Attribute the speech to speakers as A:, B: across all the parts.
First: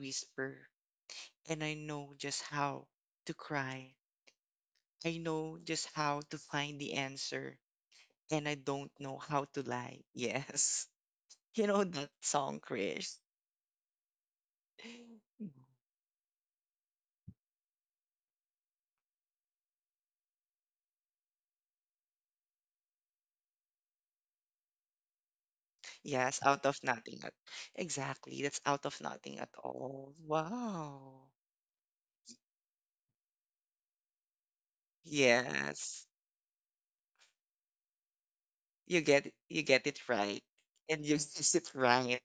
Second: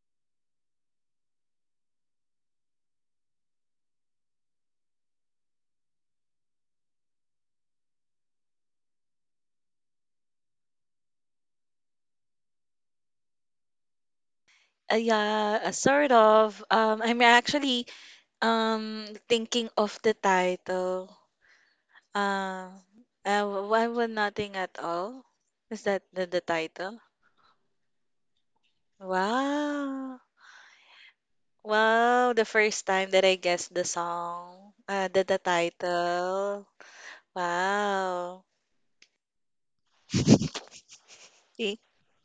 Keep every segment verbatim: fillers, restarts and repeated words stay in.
A: whisper. And I know just how to cry. I know just how to find the answer. And I don't know how to lie. Yes. You know that song, Chris?
B: Uh, yeah, uh, sort of. Um, I'm actually um thinking of the title. Uh, uh, why would nothing at all? Is that the,
A: Yes,
B: the
A: out of
B: title?
A: nothing. at- Exactly. That's out of nothing at all.
B: Wow.
A: Wow.
B: Wow, the first time that I guessed the song, uh, the, the
A: Yes.
B: title. Wow.
A: You get you get it right, and you use it
B: Eh,
A: right.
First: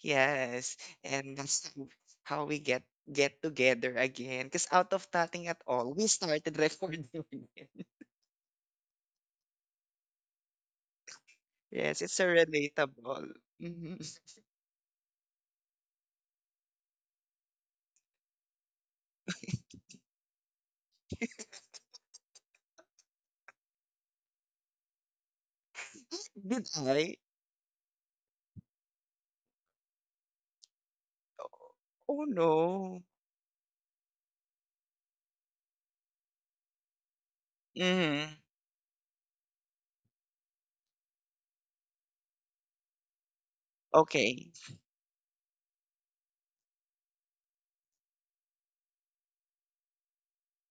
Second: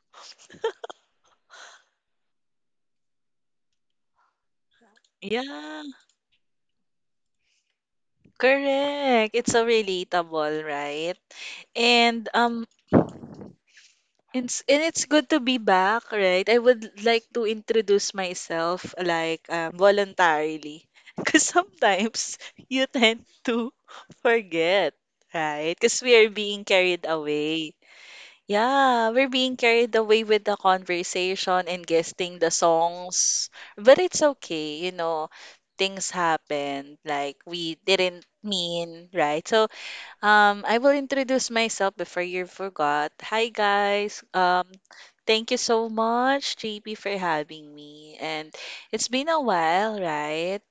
A: Yes, and that's how how we get get together again. Because out of nothing at
B: Yeah,
A: all, we started recording again.
B: correct. It's so relatable, right?
A: Yes, it's so
B: And um
A: relatable. Hmm.
B: It's, and it's good to be back, right? I would like to introduce myself like um, voluntarily. Because sometimes you tend to forget, right? Because we are being
A: Did
B: carried
A: I?
B: away. Yeah, we're being carried away with the conversation and
A: Oh
B: guessing the
A: no.
B: songs. But it's okay, you know, things happen. Like we didn't
A: Hmm.
B: mean, right? So um, I will introduce myself before you forgot. Hi guys.
A: Okay.
B: Um, thank you so much, J P, for having me. And it's been a while, right?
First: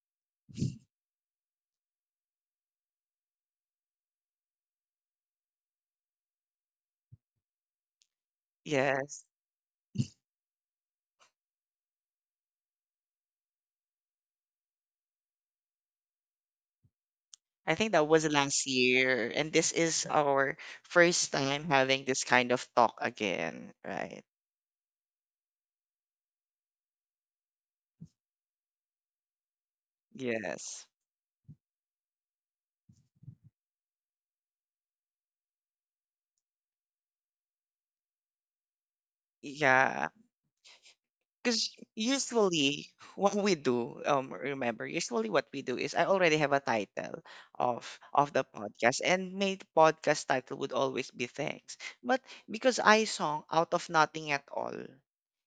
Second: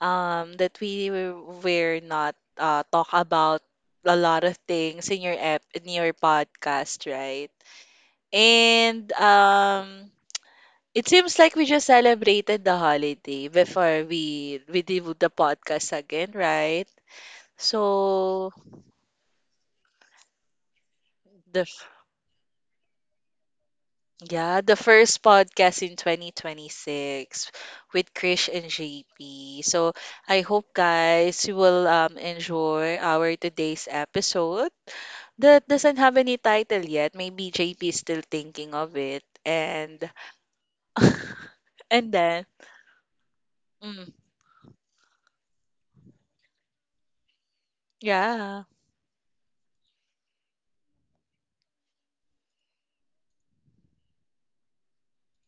B: Um, that we were were not uh talk about a lot of things in your app in your podcast, right? And
A: Yes.
B: um, it seems like we just celebrated the holiday before we we did the podcast again, right?
A: I think that was
B: So,
A: last year, and this is our first time
B: the
A: having this kind of talk again, right?
B: yeah, the first podcast in twenty twenty-six with Krish and J P. So I hope
A: Yes.
B: guys you will um enjoy our today's episode that doesn't have any title yet. Maybe J P is still thinking of it, and
A: Yeah. Because
B: and then
A: usually what we do,
B: mm,
A: um, remember, usually what we do is I already have a title of of the
B: yeah.
A: podcast, and my podcast title would always be thanks. But because I song out of nothing at all,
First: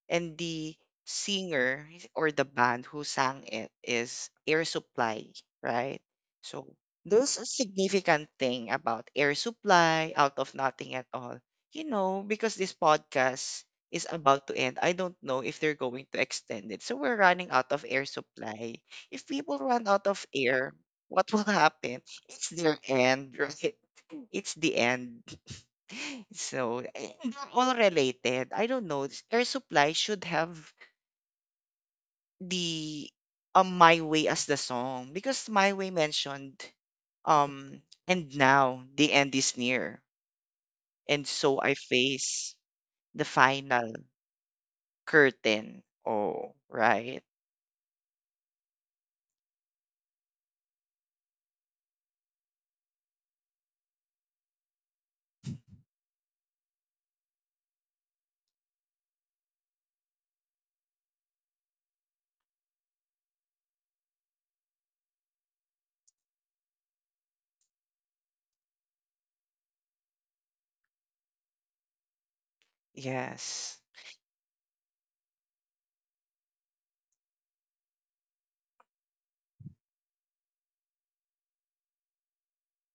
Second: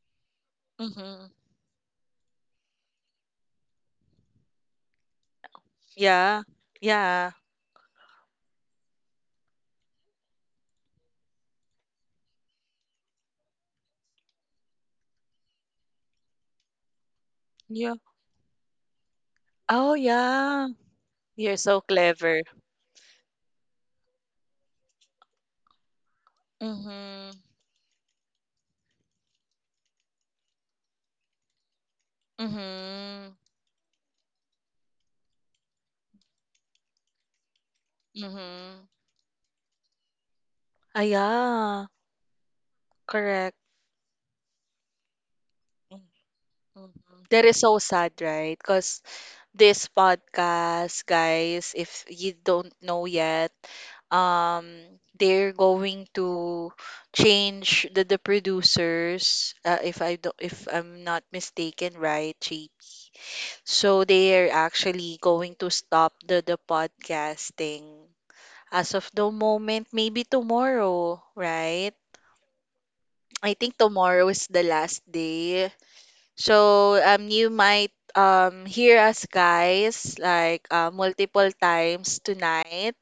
A: and the
B: Hmm.
A: singer or the band who sang it is Air Supply, right?
B: Yeah.
A: So
B: Yeah.
A: there's a significant thing about Air Supply out of nothing at all. You know, because this podcast is about to end, I don't know if they're going to extend it. So we're running out of
B: Yeah.
A: air supply. If people run
B: Oh
A: out of
B: yeah.
A: air, what will
B: You're so
A: happen?
B: clever.
A: It's their end, right? It's the end. So, eh,
B: Mm-hmm.
A: they're all related. I don't know. s- Air Supply should have the
B: Mm-hmm.
A: um, My Way as the song because My Way mentioned um and
B: Mm-hmm.
A: now the end is near
B: Ah,
A: and so I
B: yeah.
A: face the
B: Correct.
A: final curtain. Oh, right.
B: Mhm. That is so sad, right? Because this podcast, guys, if you don't know yet, um, they're going to change the, the producers, uh, if I do, if I'm not mistaken, right, Chi? So they are actually going to stop the, the podcasting as of the moment, maybe tomorrow, right? I think
A: Yes.
B: tomorrow is the last day. So um, you might um, hear us guys like uh, multiple times tonight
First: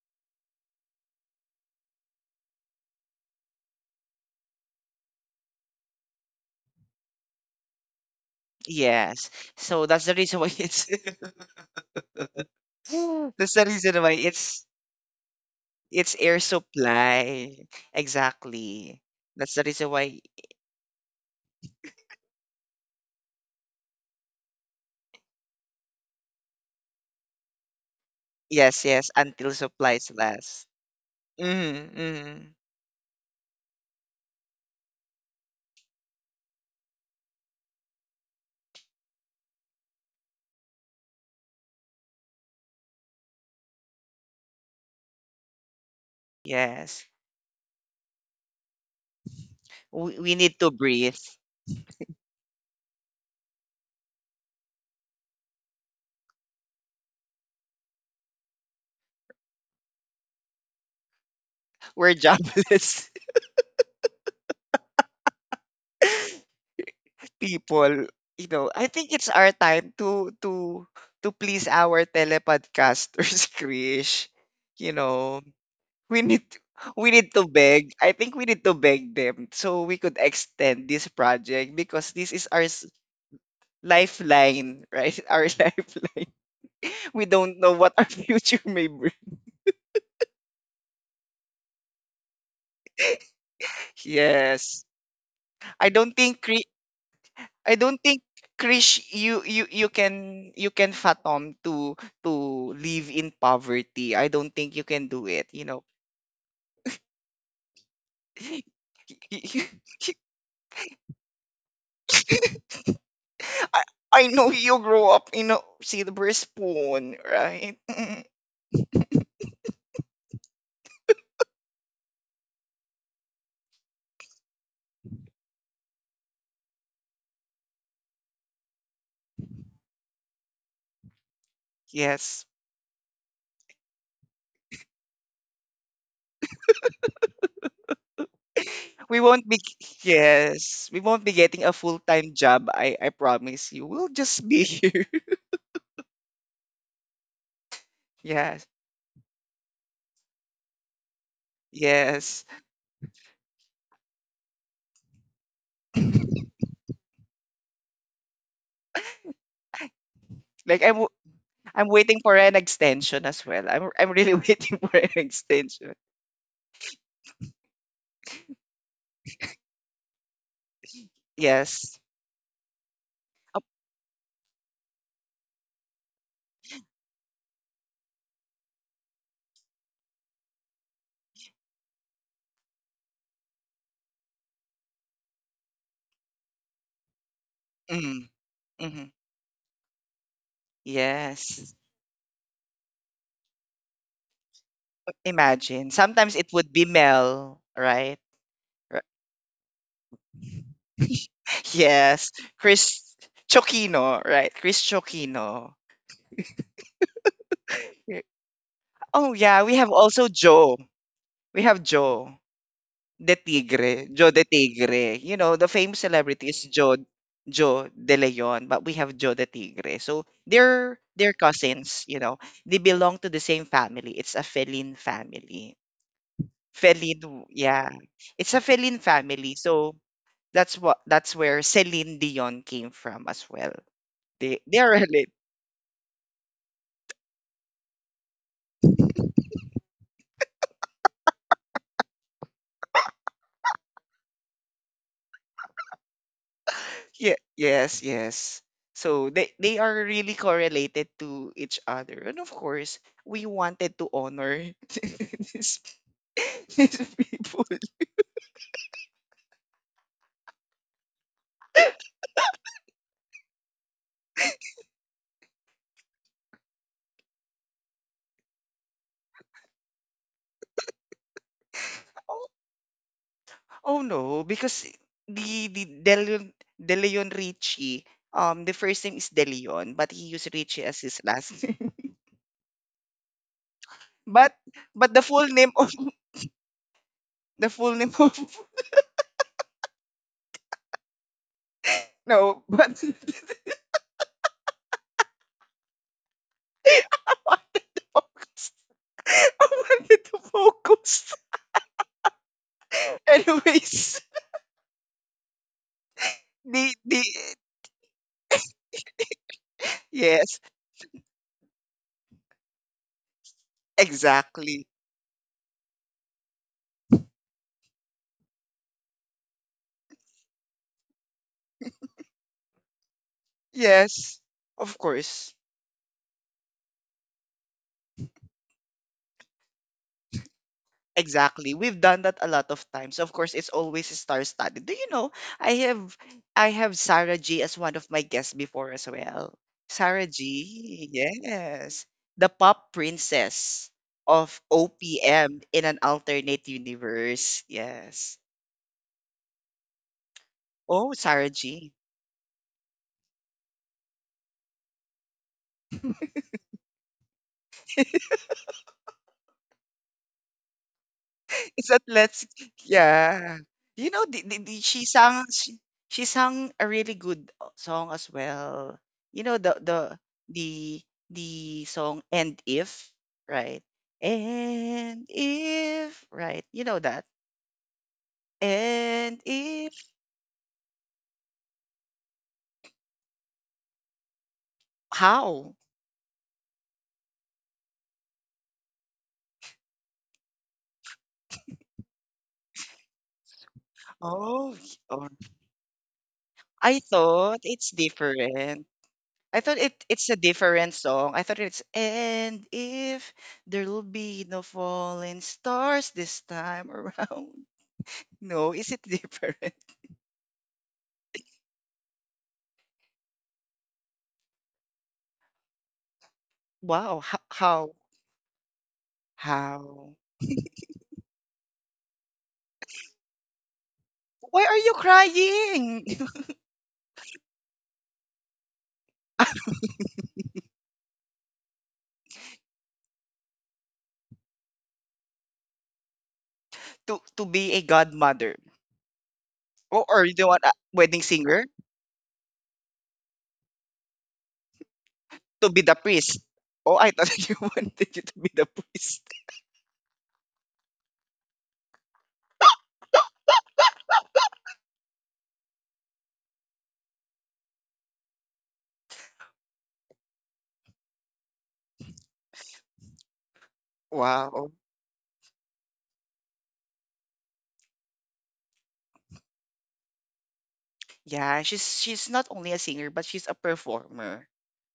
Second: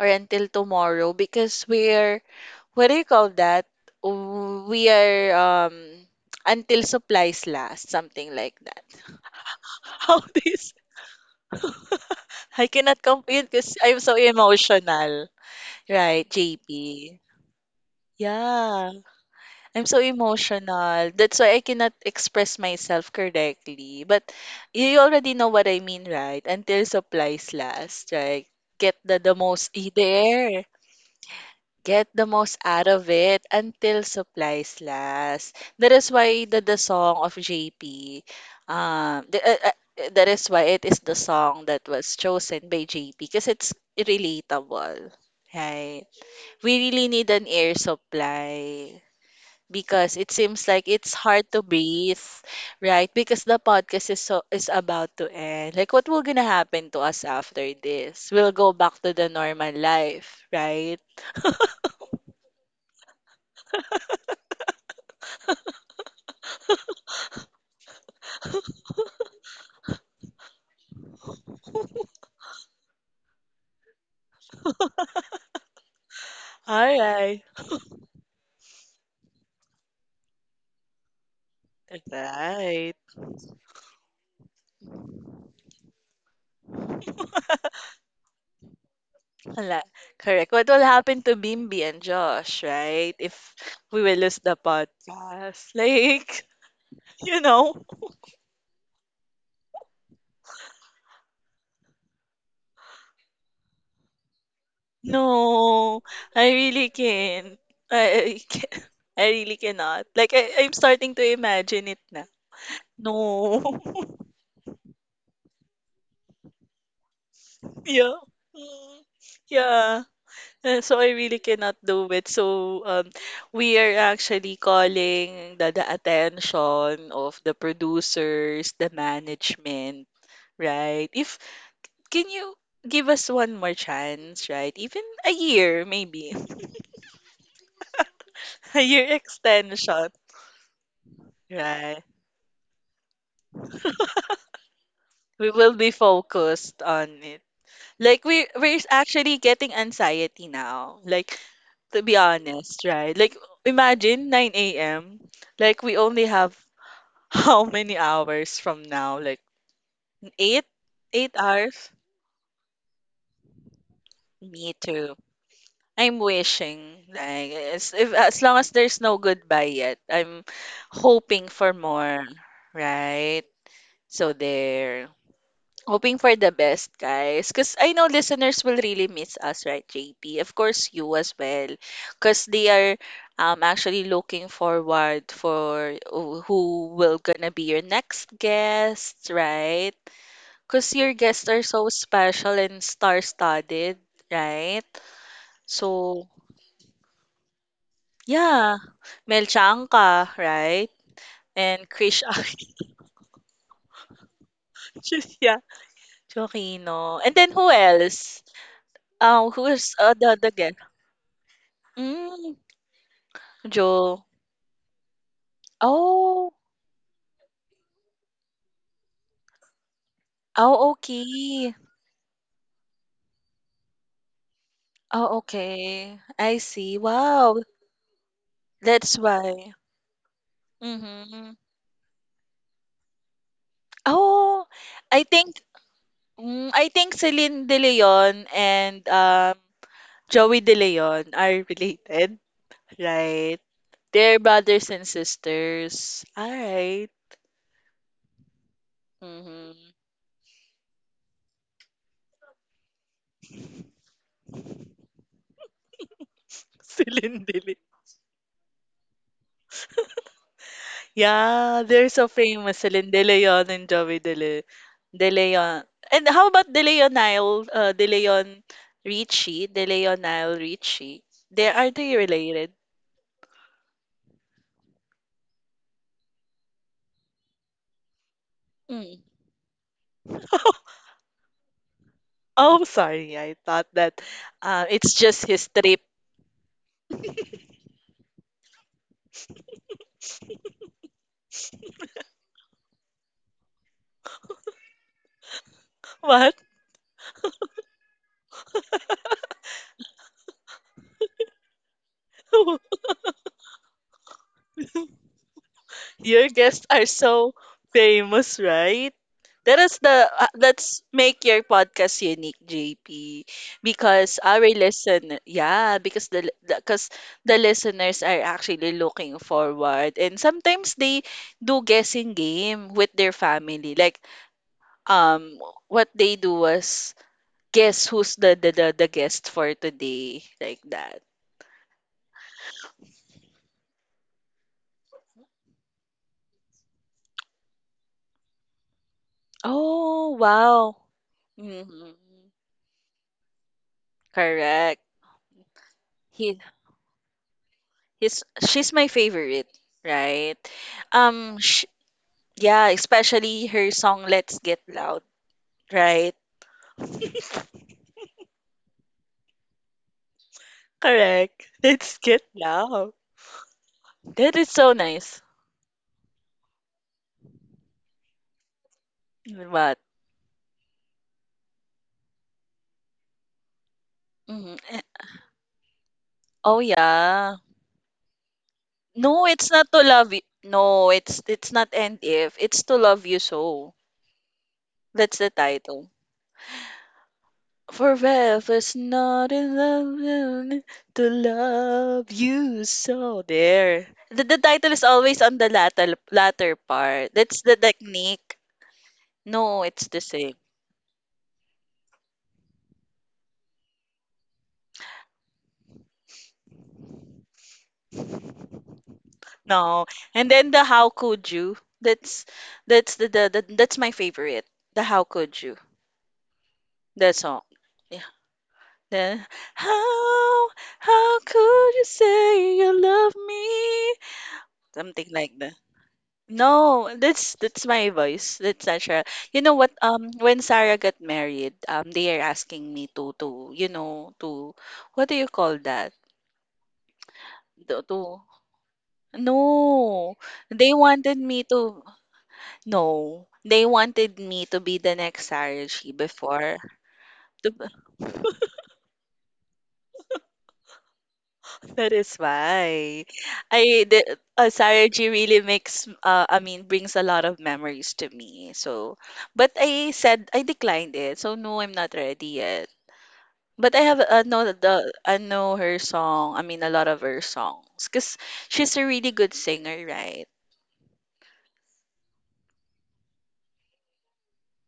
B: or until tomorrow because we're, what do you call that? W- We are um, until supplies last, something like that.
A: Yes. So that's the
B: How
A: reason why
B: this?
A: it's
B: I cannot compute
A: that's the
B: because I'm
A: reason why
B: so
A: it's
B: emotional.
A: it's
B: Right,
A: Air
B: J P?
A: Supply.
B: Yeah.
A: Exactly. That's the
B: I'm
A: reason
B: so
A: why.
B: emotional. That's why I cannot express myself correctly. But you already know what I mean, right? Until supplies last, right?
A: Yes,
B: Get
A: yes,
B: the, the
A: until
B: most eh,
A: supplies
B: there.
A: last. Mm,
B: Get the most
A: mm.
B: out of it until supplies last. That is why the, the song of J P, um, the, uh, uh, that is why it is the song that was chosen by J P because it's relatable, right? We really
A: Yes.
B: need an air supply because it
A: We, we
B: seems
A: need
B: like
A: to
B: it's
A: breathe.
B: hard to breathe, right? Because the podcast is so is about to end. Like what will gonna happen to us after this? We'll go back to the normal life, right?
A: We're jobless people. You know, I think it's our time to to to please our telepodcasters, Krish. You know, we need we need
B: Alright.
A: to beg. I think we need to beg them so we could extend this project because this is our s-
B: Right. Right.
A: lifeline, right? Our lifeline. We don't know what our future may bring.
B: Ala- Correct. What will happen to Bimbi and Josh, right? If we will lose the
A: Yes.
B: podcast.
A: I don't think
B: Like,
A: Chri-
B: you know,
A: I don't think Krish you you you can you can fathom to to live in poverty. I don't think you can do it, you know.
B: no, I really can't. I, I, can't. I really cannot. Like, I, I'm starting to imagine it.
A: I,
B: No.
A: I know you grow up in a silver spoon, right?
B: Yeah. Mm. Yeah. Uh, So I really cannot do it. So um, we are actually calling the, the attention of the producers, the management, right? If Can
A: Yes.
B: you give us one more chance, right? Even a year, maybe a year
A: We won't be
B: extension,
A: Yes, we won't be getting a
B: right?
A: full-time job. I I promise you. We'll just be here.
B: We will be focused on it. Like we
A: Yes.
B: we're actually getting anxiety now. Like, to be
A: Yes.
B: honest, right? Like imagine nine a m. Like we only have how many hours from now? Like eight,
A: Like I'm
B: eight
A: I'm
B: hours.
A: waiting for an extension as well. I'm I'm really
B: Me
A: waiting for an
B: too.
A: extension.
B: I'm wishing like, as if as long as there's no goodbye yet, I'm hoping for
A: Yes.
B: more, right?
A: Oh.
B: So there. Hoping for the best, guys. Because I know listeners will really miss us, right, J P? Of course, you as well. Because they are um, actually looking forward for who who will gonna be your next
A: Mm. Hmm.
B: guest, right? Because your guests are
A: Yes.
B: so special and star-studded, right?
A: Imagine.
B: So,
A: Sometimes it would be Mel, right?
B: yeah.
A: Ri-
B: Mel Chiang, right? And Krish
A: Yes.
B: Ar-
A: Chris Chokino, right? Chris
B: yeah,
A: Chokino.
B: Joaquino. And then who
A: Yeah.
B: else?
A: Oh
B: Um,
A: yeah, we have
B: who's uh,
A: also
B: the, the
A: Joe.
B: guest?
A: We have Joe.
B: Mm.
A: De Tigre,
B: Jewel.
A: Joe De Tigre. You know, the famous celebrity
B: Oh,
A: is Joe Joe De Leon, but we have Joe De Tigre. So
B: oh,
A: they're they're
B: okay.
A: cousins, you know. They belong to the same family. It's a feline
B: Oh,
A: family.
B: okay. I see.
A: Feline, w-
B: Wow,
A: yeah. It's a feline
B: that's
A: family.
B: why.
A: So that's what that's
B: Mm-hmm.
A: where Celine Dion came from as well. They
B: Oh,
A: they are
B: I
A: related.
B: think mm, I think Celine De Leon and um Joey De Leon are related, right? They're brothers and sisters. All right.
A: Yeah, yes, yes. So they they are
B: Mm-hmm.
A: really correlated to each other. And of course, we wanted to honor this these
B: Celine De
A: people.
B: Leon. Yeah, they're so famous. Celine De Leon and Joey De, Le- De Leon. And how about De Leon Nile, uh, De Leon Richie, De Leon Nile Richie? They are they
A: Oh,
B: related?
A: oh no, because the the De Leon, De Leon Richie, um, the first name
B: Mm.
A: is De Leon, but he used Richie as his last name.
B: Oh, sorry. I thought that,
A: But
B: uh,
A: but
B: it's
A: the full
B: just
A: name
B: his
A: of
B: trip.
A: the full name of no, but
B: What?
A: I wanted to focus. I wanted to focus. Anyways,
B: Your guests
A: the
B: are
A: the
B: so famous, right? That is the uh,
A: yes,
B: That's make your podcast unique, J P, because our
A: exactly.
B: listen, yeah, because the because the listeners are actually looking forward, and sometimes they do guessing game with their family. Like
A: Yes, of course.
B: um, what they do was guess who's the the the, the guest for today, like that.
A: Exactly. We've done that a lot of times. Of course, it's always star-studded. Do you know, I have I have Sarah G as one of my guests before as well. Sarah
B: Oh wow.
A: G,
B: Hmm.
A: yes. The pop princess of
B: Correct.
A: O P M in an
B: He
A: alternate universe. Yes.
B: He's she's my favorite, right?
A: Oh, Sarah
B: Um, sh
A: G.
B: Yeah, especially her song "Let's Get Loud," right? Correct.
A: Is that
B: Let's
A: let's
B: get loud.
A: yeah. You know, the, the,
B: That is
A: the,
B: so
A: she sang
B: nice.
A: she, she sang a really good uh, song as well. You know the the
B: But,
A: the the song And If, right?
B: mhm. Eh,
A: And if, right? You
B: Oh
A: know that.
B: yeah.
A: And
B: No, it's not
A: if
B: to love you. No, it's it's not end if. It's to love you so. That's the
A: how?
B: title. Forever's not enough to love you so. There. The, the
A: Oh,
B: title
A: y-
B: is
A: oh,
B: always on the latter, latter
A: I
B: part.
A: thought
B: That's the
A: it's
B: technique.
A: different. I thought
B: No,
A: it
B: it's the
A: it's a
B: same.
A: different song. I thought it's and if there'll be no falling stars this time around. No, is it different?
B: No. And then, the how could you? That's that's the, the, the that's my favorite. The how could you?
A: Wow, ho-
B: That song.
A: how
B: Yeah. The
A: how
B: how how could you say you love me?
A: why are you
B: Something like that.
A: crying?
B: No, that's that's my voice. That's natural.
A: Ah,
B: You know what? Um, when Sarah got married, um, they are asking me to to you know to, what do you call that?
A: to to be a
B: To, to
A: godmother. Oh, or you
B: No,
A: don't want a
B: they
A: wedding
B: wanted
A: singer
B: me to no, they wanted me to be the next
A: to be
B: Sarah
A: the
B: G
A: priest.
B: before.
A: Oh, I thought you
B: To,
A: wanted you to be the priest.
B: that is why I the uh, Sarah G really makes uh, I mean brings a lot of memories to me. So, but I said I declined it. So no, I'm not ready yet. But I have uh, know
A: Wow.
B: the I know her song. I mean, a lot of her songs, cause she's a really good singer, right?
A: Yeah, she's she's not only a singer but she's a performer,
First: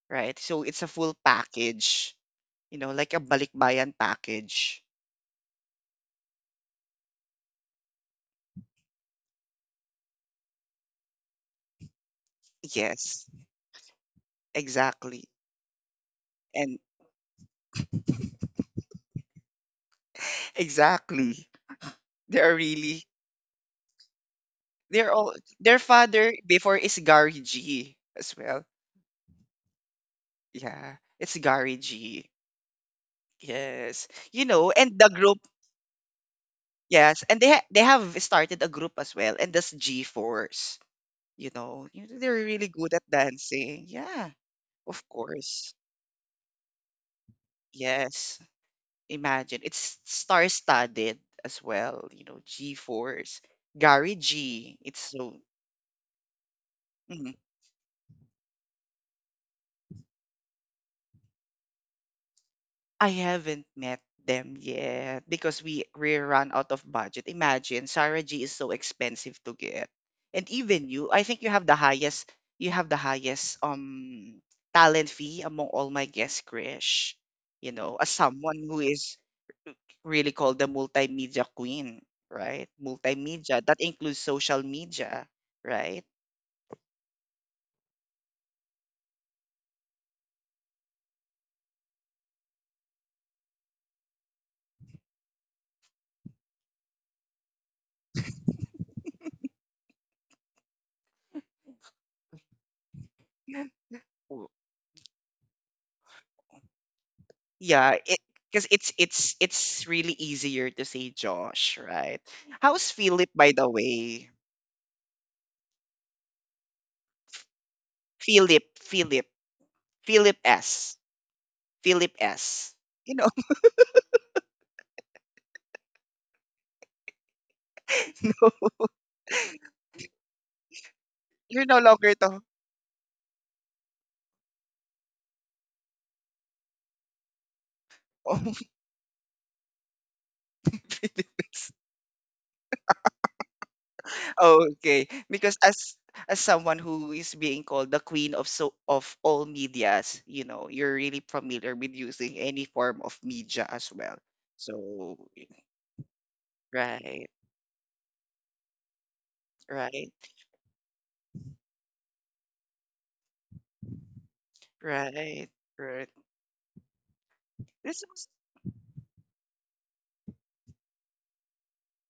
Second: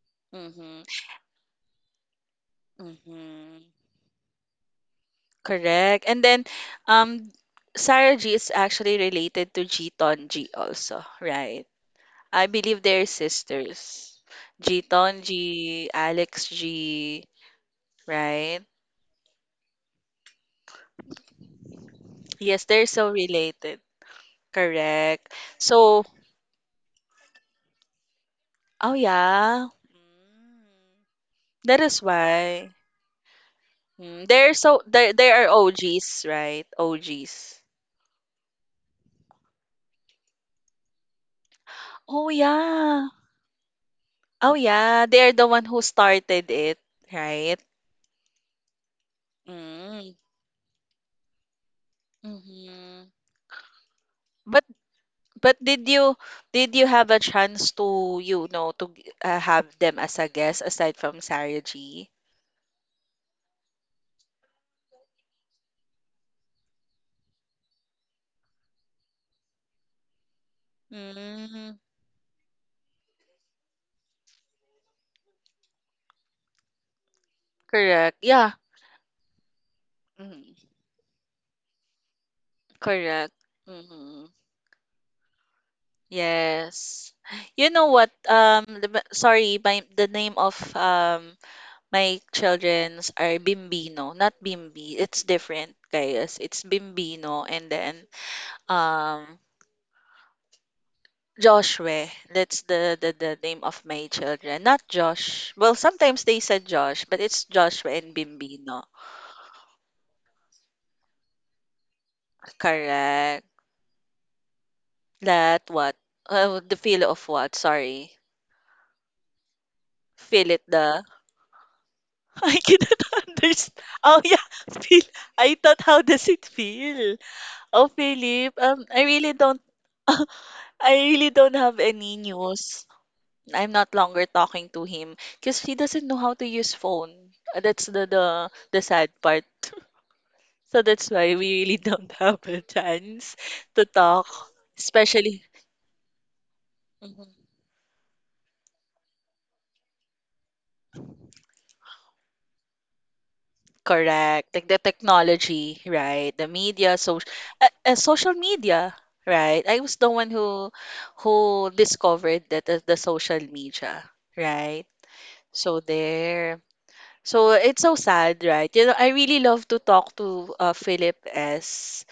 A: right? So it's
B: Mm-hmm.
A: a full package. You know, like a
B: Mm-hmm.
A: balikbayan package.
B: Correct. And then, um, Sarah G is actually related to Jiton G also, right? I believe they're
A: Yes,
B: sisters. Jiton
A: exactly.
B: G, Alex
A: And
B: G, right?
A: exactly. They are
B: Yes, they're
A: really
B: so related.
A: they're
B: Correct.
A: all their
B: So,
A: father before is Gary G as well.
B: oh yeah. Mm.
A: Yeah, it's Gary
B: That is
A: G.
B: why.
A: Yes.
B: Mm,
A: You
B: they're
A: know,
B: so
A: and the
B: they they
A: group,
B: are O Gs, right?
A: yes, and they ha
B: O Gs.
A: they have started a group as well, and that's G-Force. You know, You-
B: Oh
A: they're really good at
B: yeah.
A: dancing. Yeah,
B: Oh
A: of
B: yeah, they're the one
A: course.
B: who started it, right?
A: Yes. Imagine. It's
B: Mm.
A: star-studded as well, you know,
B: Hmm.
A: G-Force. Gary
B: But
A: G. It's so.
B: but did you did you have a
A: Mm.
B: chance to you know to g- uh, have them as a guest aside from Sarah G?
A: I haven't met them yet because we we run out of budget. Imagine Sarah G is so expensive to get. And even you, I think you have the
B: Mm.
A: highest you have the highest um talent fee among all my guests, Krish. You know, as
B: Correct. Yeah.
A: someone who is really called the
B: Mm.
A: multimedia queen, right?
B: Correct.
A: Multimedia, that includes
B: Mm.
A: social media, right?
B: Yes. You know what? Um, the- ma- sorry, my the name of um My childrens are Bimbino, not Bimbi. It's different, guys. It's Bimbino and then um Joshua. That's the, the the name of my
A: W-
B: children. Not Josh. Well, sometimes they said Josh, but it's Joshua
A: Yeah,
B: and
A: it because
B: Bimbino.
A: it's it's it's really easier to say Josh, right? How's Philip,
B: Correct.
A: by the way?
B: That what? Oh, the feel of what? Sorry.
A: Philip, Philip, Philip
B: Feel it
A: S,
B: the
A: Philip
B: I
A: S.
B: cannot
A: You know,
B: understand. Oh yeah, feel. I thought how does it feel? Oh
A: no,
B: Philip, um, I really don't. I really don't
A: you're no
B: have
A: longer
B: any
A: the.
B: news. I'm not longer talking to him because he doesn't know how to use phone. Uh, That's the the
A: Oh,
B: the sad part. So that's
A: Philip
B: why we
A: S.
B: really don't have a chance to talk,
A: Okay,
B: especially.
A: because as as someone who is
B: Mhm.
A: being called the queen of so of all medias, you know, you're really familiar with using any form of media as well.
B: Correct. Like the
A: So,
B: technology, right? The media, social,
A: right,
B: uh, uh, social media, right? I was the
A: right.
B: one who who discovered that, uh, the social media, right?
A: Right,
B: So
A: right.
B: there. So it's so
A: This was
B: sad, right? You know, I really love to talk to uh, Philip S,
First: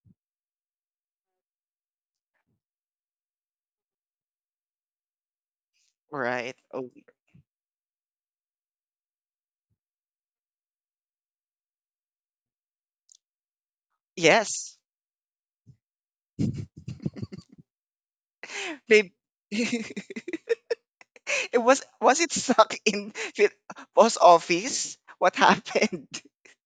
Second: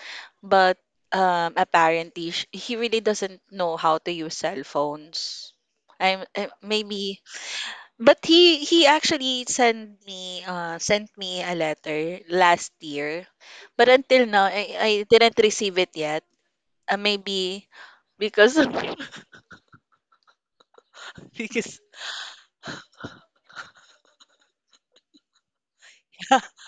B: but um, apparently sh- he really doesn't know how to use cell phones. I'm uh,
A: right. Oh,
B: Maybe, but he he actually sent me uh sent me a letter last year, but until now I,
A: yes.
B: I didn't receive it yet. Uh, maybe because of
A: Babe, it
B: because
A: was was it stuck in the post office? What happened?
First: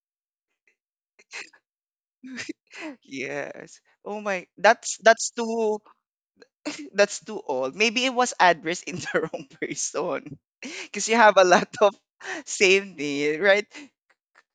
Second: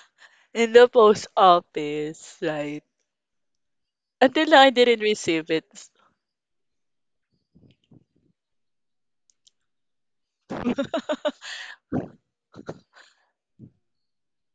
B: in the post office, right?
A: Yes. Oh
B: Until
A: my,
B: now I
A: that's
B: didn't
A: that's
B: receive it.
A: too that's too old. Maybe it was addressed in the wrong person. Because you have a lot of same name, right?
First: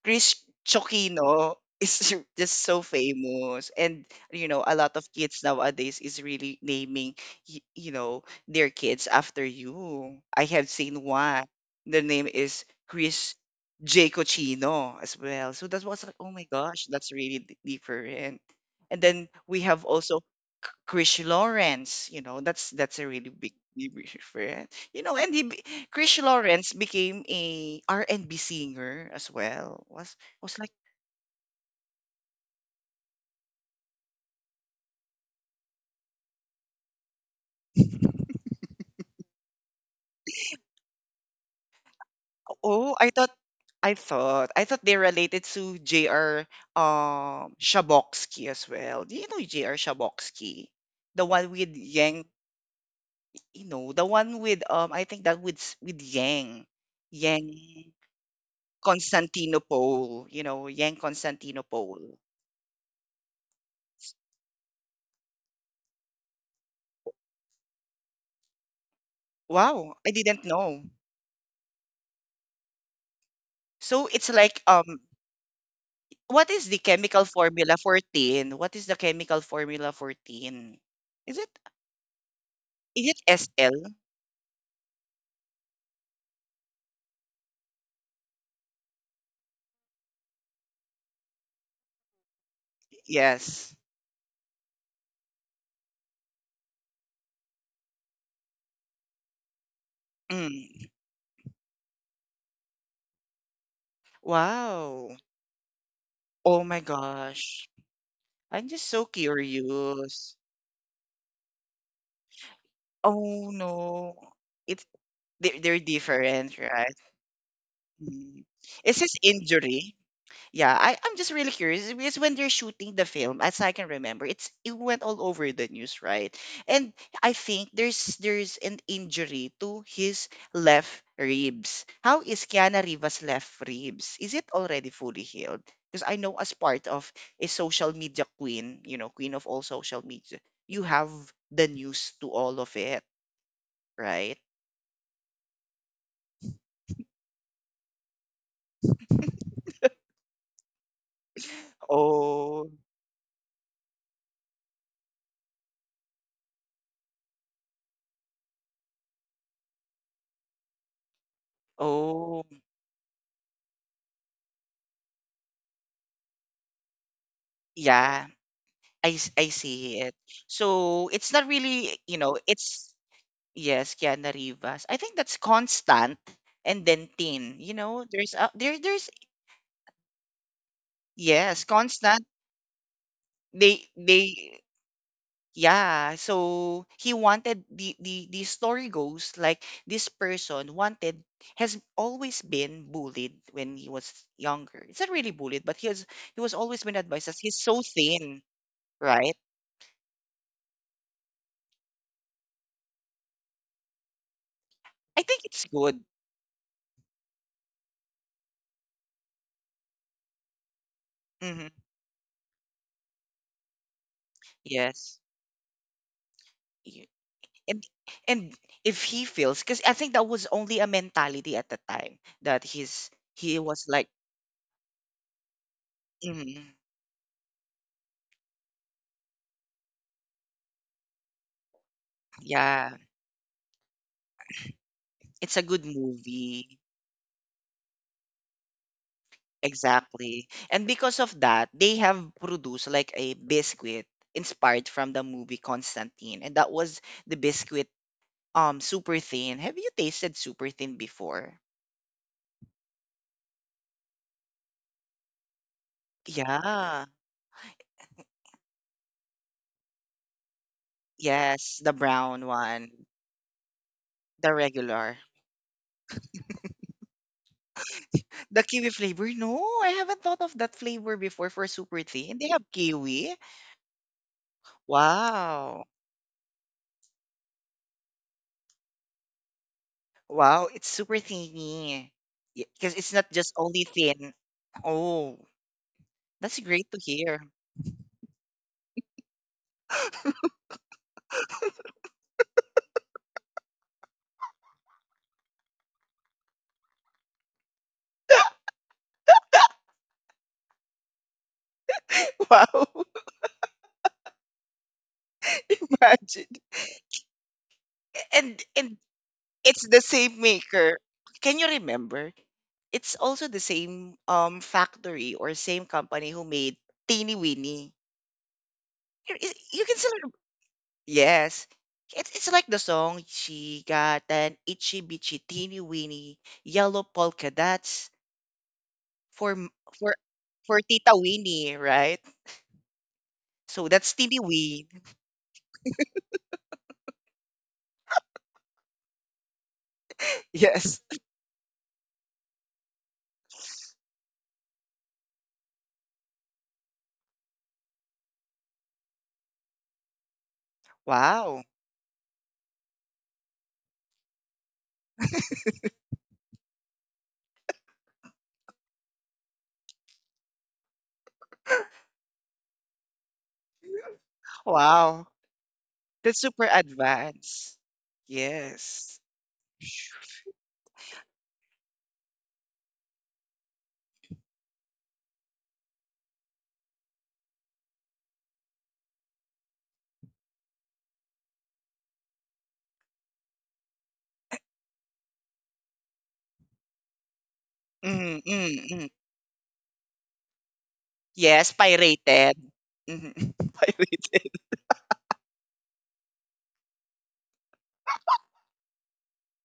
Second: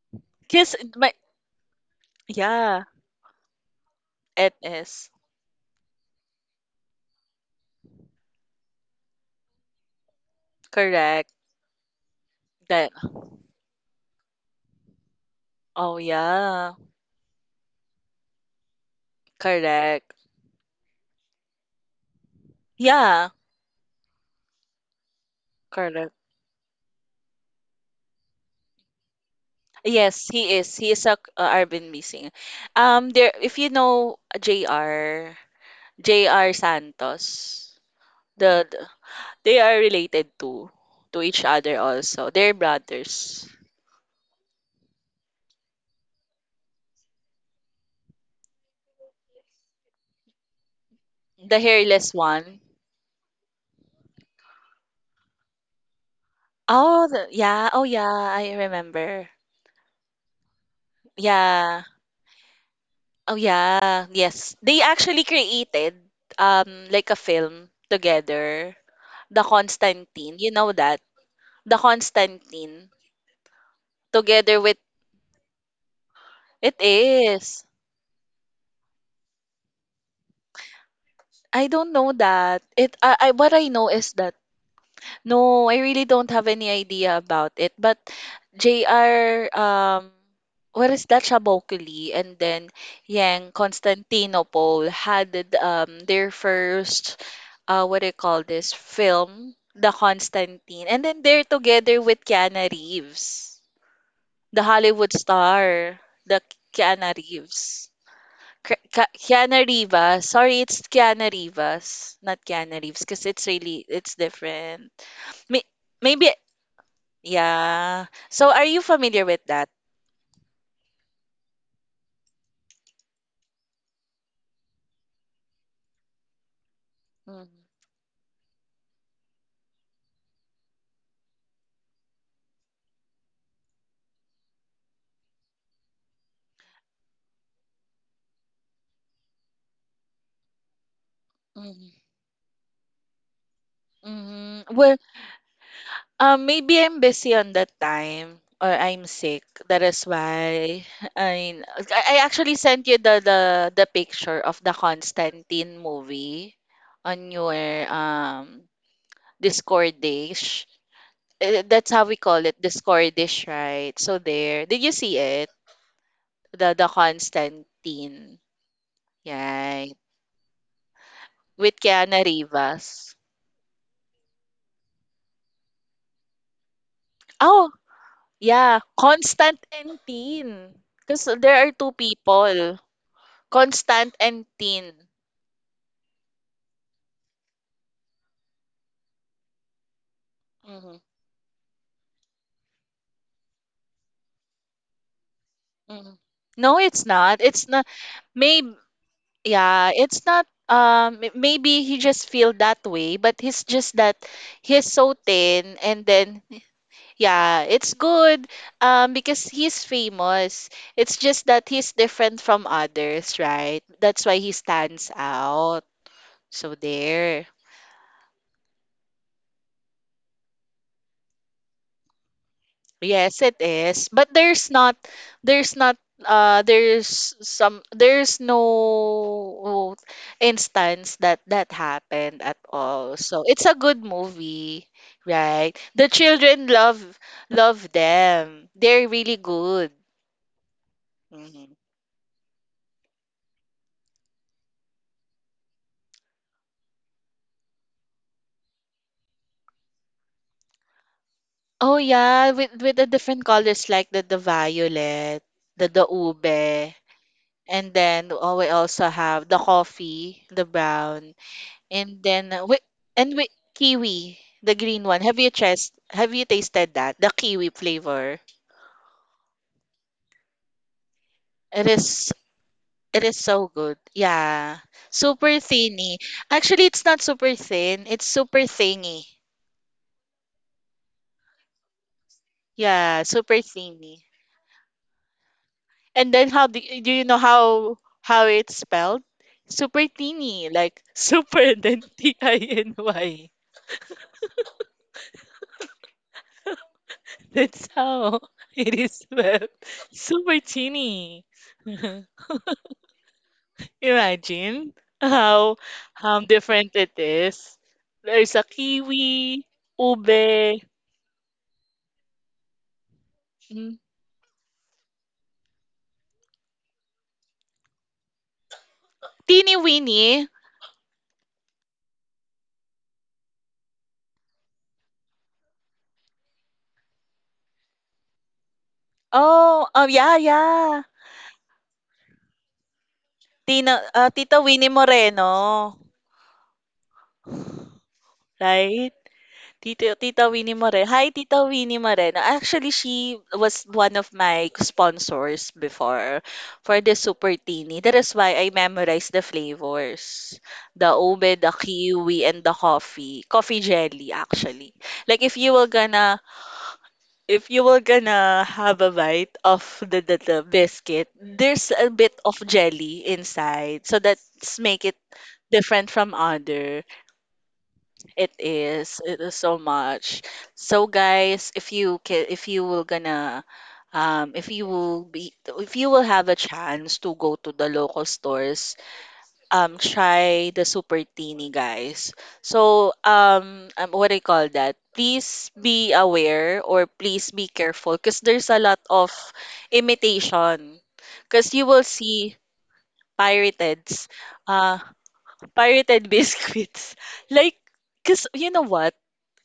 A: Chris
B: Because my
A: Chokino is just so
B: Yeah,
A: famous and you
B: it
A: know a lot of
B: is.
A: kids nowadays is really naming y- you know their kids after you. I have seen
B: Correct.
A: one, the name is
B: That
A: Chris J Cochino as well, so that
B: Oh
A: was like, oh my
B: yeah,
A: gosh, that's really d- different. And then we have
B: correct.
A: also Chris Lawrence. You know, that's that's a
B: Yeah,
A: really big difference, you know, and he be-
B: correct.
A: Chris Lawrence became a R and B singer as well. Was
B: Yes, he
A: was
B: is.
A: like
B: He is a uh, R and B singer. Um there, if you know J R, J R Santos, the, the they are related to to each other also. They're
A: oh, I thought
B: brothers.
A: I thought I thought they related to J R um Shabokski as well. Do you know J R. Shabokski? The one
B: The
A: with
B: hairless
A: Yang,
B: one.
A: you know, the one with um I think that with s- with Yang.
B: Oh, the, yeah. Oh
A: Yang
B: yeah, I remember.
A: Constantinople, you know, Yang
B: Yeah.
A: Constantinople.
B: Oh yeah, yes. They actually created um like a film together. The
A: Wow, I
B: Constantine,
A: didn't
B: you know
A: know.
B: that? The Constantine
A: So it's
B: together
A: like
B: with,
A: um what is
B: it
A: the chemical
B: is.
A: formula for tin? What is the chemical formula for tin? Is it
B: I don't know that. It
A: is
B: I,
A: it
B: I What I
A: S L?
B: know is that, no, I really don't have any idea about it. But J R, um, what is that? Shabokili, and then Yang
A: Yes.
B: Constantinople had um their first, uh what do you call this film, The Constantine,
A: Mm.
B: and then they're together with Keanu Reeves, the Hollywood
A: Wow.
B: star, the
A: Oh my
B: Keanu
A: gosh.
B: Reeves.
A: I'm just
B: Ke-
A: so
B: Ke- Keanu Rivas.
A: curious.
B: Sorry, it's Keanu Rivas, not Keanu Reeves, because
A: Oh
B: it's really
A: no.
B: it's
A: It's
B: different.
A: they-
B: May-
A: they're
B: Maybe,
A: different, right?
B: yeah.
A: Mm.
B: So are you
A: Is this
B: familiar with that?
A: injury? Yeah, I, I'm just really curious because when they're shooting the film, as I can remember, it's it went all over the news, right? And I
B: Mm,
A: think there's there's an injury to his left ribs. How is Kiana Rivas' left ribs? Is it already fully healed? Because I know as part of a social media queen, you know, queen of all social media, you have the
B: mhm,
A: news to all of it, right?
B: mhm. Well, um, maybe I'm busy on that time, or I'm sick. That is why I I I actually
A: Oh,
B: sent you the the the picture of the Constantine movie on your um Discordish. Eh, That's how we
A: oh,
B: call it, Discordish, right? So there. Did you see it? The the
A: yeah.
B: Constantine.
A: I, s- I
B: Yeah.
A: see it. So it's not
B: With
A: really, you
B: Keanu
A: know, it's
B: Rivas.
A: yes, Kiana Rivas. I think that's constant and then thin.
B: Oh,
A: You know, there's a, there
B: yeah,
A: there's
B: Constant and Tin. Because
A: yes,
B: there are two
A: constant.
B: people,
A: They
B: Constant and
A: they
B: Tin.
A: yeah. So he wanted the the the story goes like this person
B: Hmm.
A: wanted has always been bullied when he was younger. It's not really bullied, but he has
B: Hmm.
A: he was
B: No,
A: always been
B: it's
A: advised
B: not.
A: as he's
B: It's
A: so
B: not.
A: thin,
B: Maybe,
A: right?
B: yeah, it's not. Um, m- maybe he just feel that way, but he's just that he's so
A: I think it's
B: thin,
A: good.
B: and then yeah, it's good. Um, because he's famous. It's just that
A: Hmm.
B: he's different from others, right? That's why he stands
A: Yes.
B: out. So there.
A: and and if he feels, because I think that was only a mentality at the time that he's
B: Yes, it
A: he was like,
B: is. But there's not there's not uh
A: "Mm,
B: there's some there's no instance that that happened at
A: yeah,
B: all. So it's a good movie,
A: it's a
B: right?
A: good
B: The children
A: movie."
B: love love them. They're really good.
A: Exactly, and because of that
B: Mhm.
A: they have produced like a biscuit inspired from the movie Constantine, and that was the biscuit, um super thin. Have you tasted super thin before?
B: Oh yeah, with with the different colors like the the violet, the the ube,
A: Yeah.
B: and then oh, we also have the coffee, the brown.
A: Yes, the
B: And
A: brown
B: then uh, wi-
A: one.
B: and wi- kiwi,
A: The
B: the green
A: regular.
B: one. Have you chest have you tasted that? The kiwi flavor.
A: The kiwi flavor? No, I haven't thought of that flavor before for
B: It
A: super
B: is
A: thin. They have
B: it
A: kiwi.
B: is so good. Yeah. Super
A: Wow.
B: thinny. Actually, it's not super thin. It's super thingy.
A: Wow, it's super thingy. Because it's
B: Yeah,
A: not just
B: super
A: only
B: thinny.
A: thin. Oh,
B: And then
A: that's
B: how do
A: great to
B: do you
A: hear.
B: know how how it's spelled? Super thinny, like super and then T I N Y. That's how it is spelled. Super thinny.
A: Wow.
B: Imagine how um
A: Imagine.
B: different it is. There's
A: And
B: a
A: and
B: kiwi,
A: it's the same
B: ube,
A: maker. Can you remember? It's also the
B: mm,
A: same um factory or same company who made Teeny Weeny. You you-
B: teeny
A: you can still.
B: weeny.
A: Yes. It's it's like the song, she got an itchy bitchy teeny weeny yellow polka dots for m-
B: Oh, oh
A: for
B: yeah,
A: for
B: yeah.
A: Tita Winnie, right? So
B: Tina,
A: that's
B: uh,
A: teeny
B: Tita
A: ween.
B: Winnie Moreno. Right? Tito Tita Winnie
A: Yes.
B: Moreno. Hi, Tita Winnie Moreno. Actually, she was one of my sponsors before for the Super Teeny. That is why I memorized the flavors. The ube,
A: Wow.
B: the kiwi, and the coffee. Coffee jelly, actually. Like, if you were gonna, if you were gonna have a bite of the, the, the biscuit, there's a bit of jelly inside. So that's make it
A: Wow.
B: different from
A: That's super
B: other.
A: advanced.
B: It
A: Yes.
B: is. It is so much. So guys, if you can, if you will gonna, um, if you will be, if you will have a chance to go to the local stores, um, try the super teeny guys. So um, um, what do you call that? Please be aware or please be careful
A: Mm,
B: because there's a
A: mm,
B: lot
A: mm.
B: of imitation.
A: Yes,
B: Because you will
A: pirated.
B: see
A: Mhm.
B: pirated,
A: Pirated.
B: uh, pirated biscuits. Like, because you know what?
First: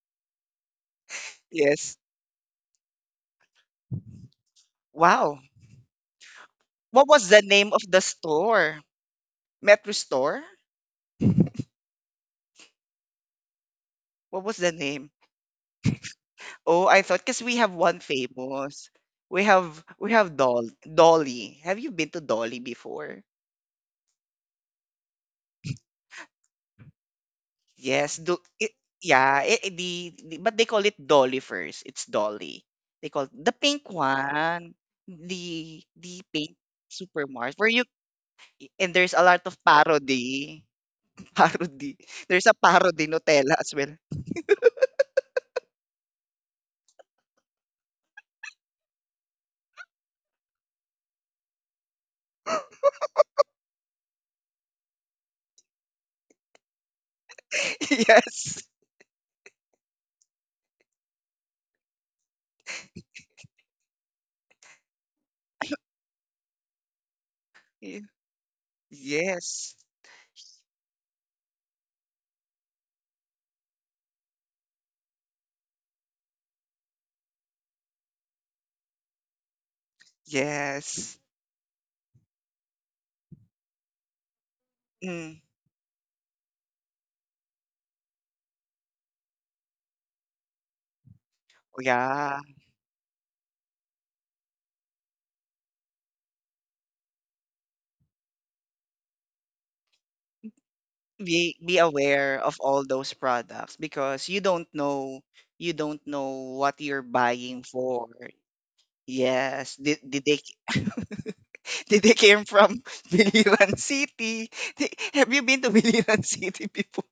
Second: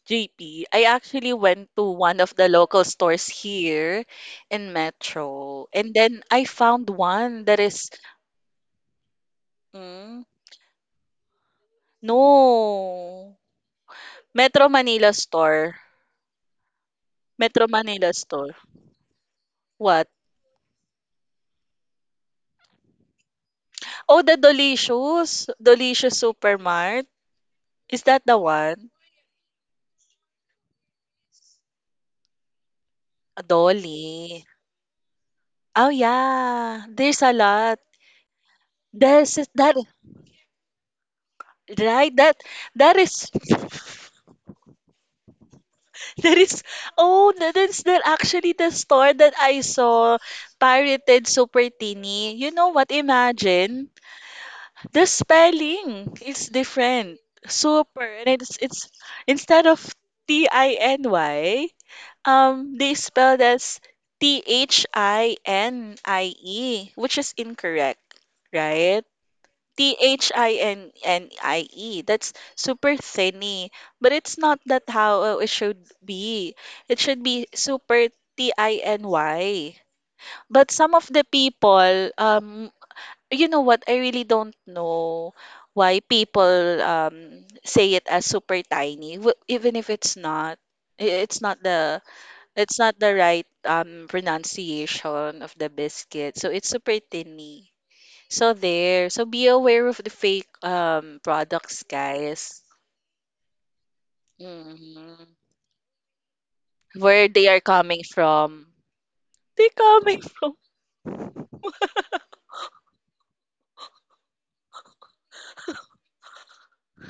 B: J P, I actually went to
A: Yes.
B: one of the local stores here in
A: Wow.
B: Metro. And then I found
A: What was
B: one
A: the
B: that
A: name of
B: is,
A: the store? Metro
B: mm,
A: store?
B: no,
A: What was
B: Metro
A: the
B: Manila
A: name?
B: store.
A: Oh, I thought because we
B: Metro
A: have one
B: Manila store.
A: famous. We have
B: What?
A: we have Doll Dolly. Have you been to Dolly before?
B: Oh, the Delicious. Delicious Supermart. Is
A: Yes.
B: that the
A: Do it,
B: one?
A: yeah. It, it- the, the but they call it Dolly first. It's Dolly. They call
B: A
A: the pink
B: Dolly.
A: one. The
B: Oh,
A: the pink
B: yeah. There's a
A: supermarket where
B: lot.
A: you, and there's a
B: There's
A: lot of
B: that,
A: parody. Parody.
B: right? That,
A: There's a
B: that
A: parody
B: is.
A: Nutella as well.
B: That is, oh, that is that actually the store that I saw, Pirated Super Teeny. You know what? Imagine the spelling is different. Super, and it's
A: Yes.
B: it's instead of T I N Y, um, they spelled as T H I N I E, which is incorrect, right?
A: Yes.
B: T H I N N I E. That's super thinny. But it's not that how it should be. It should be super T I N Y. But some of
A: Yes.
B: the people, um, you know what? I really don't know
A: Mm.
B: why people um say it as super tiny, w- even if it's not. I- It's not the
A: Yeah.
B: it's not the right um pronunciation of the biscuit. So it's super thinny. So there. So be aware of the fake um
A: be be
B: products,
A: aware of
B: guys.
A: all those products because you don't know
B: Mhm.
A: you don't know what you're
B: Where they
A: buying
B: are coming
A: for.
B: from. They
A: Yes, did,
B: coming
A: did they
B: from
A: did they came from Biliran City? They- Have you been to Biliran City before?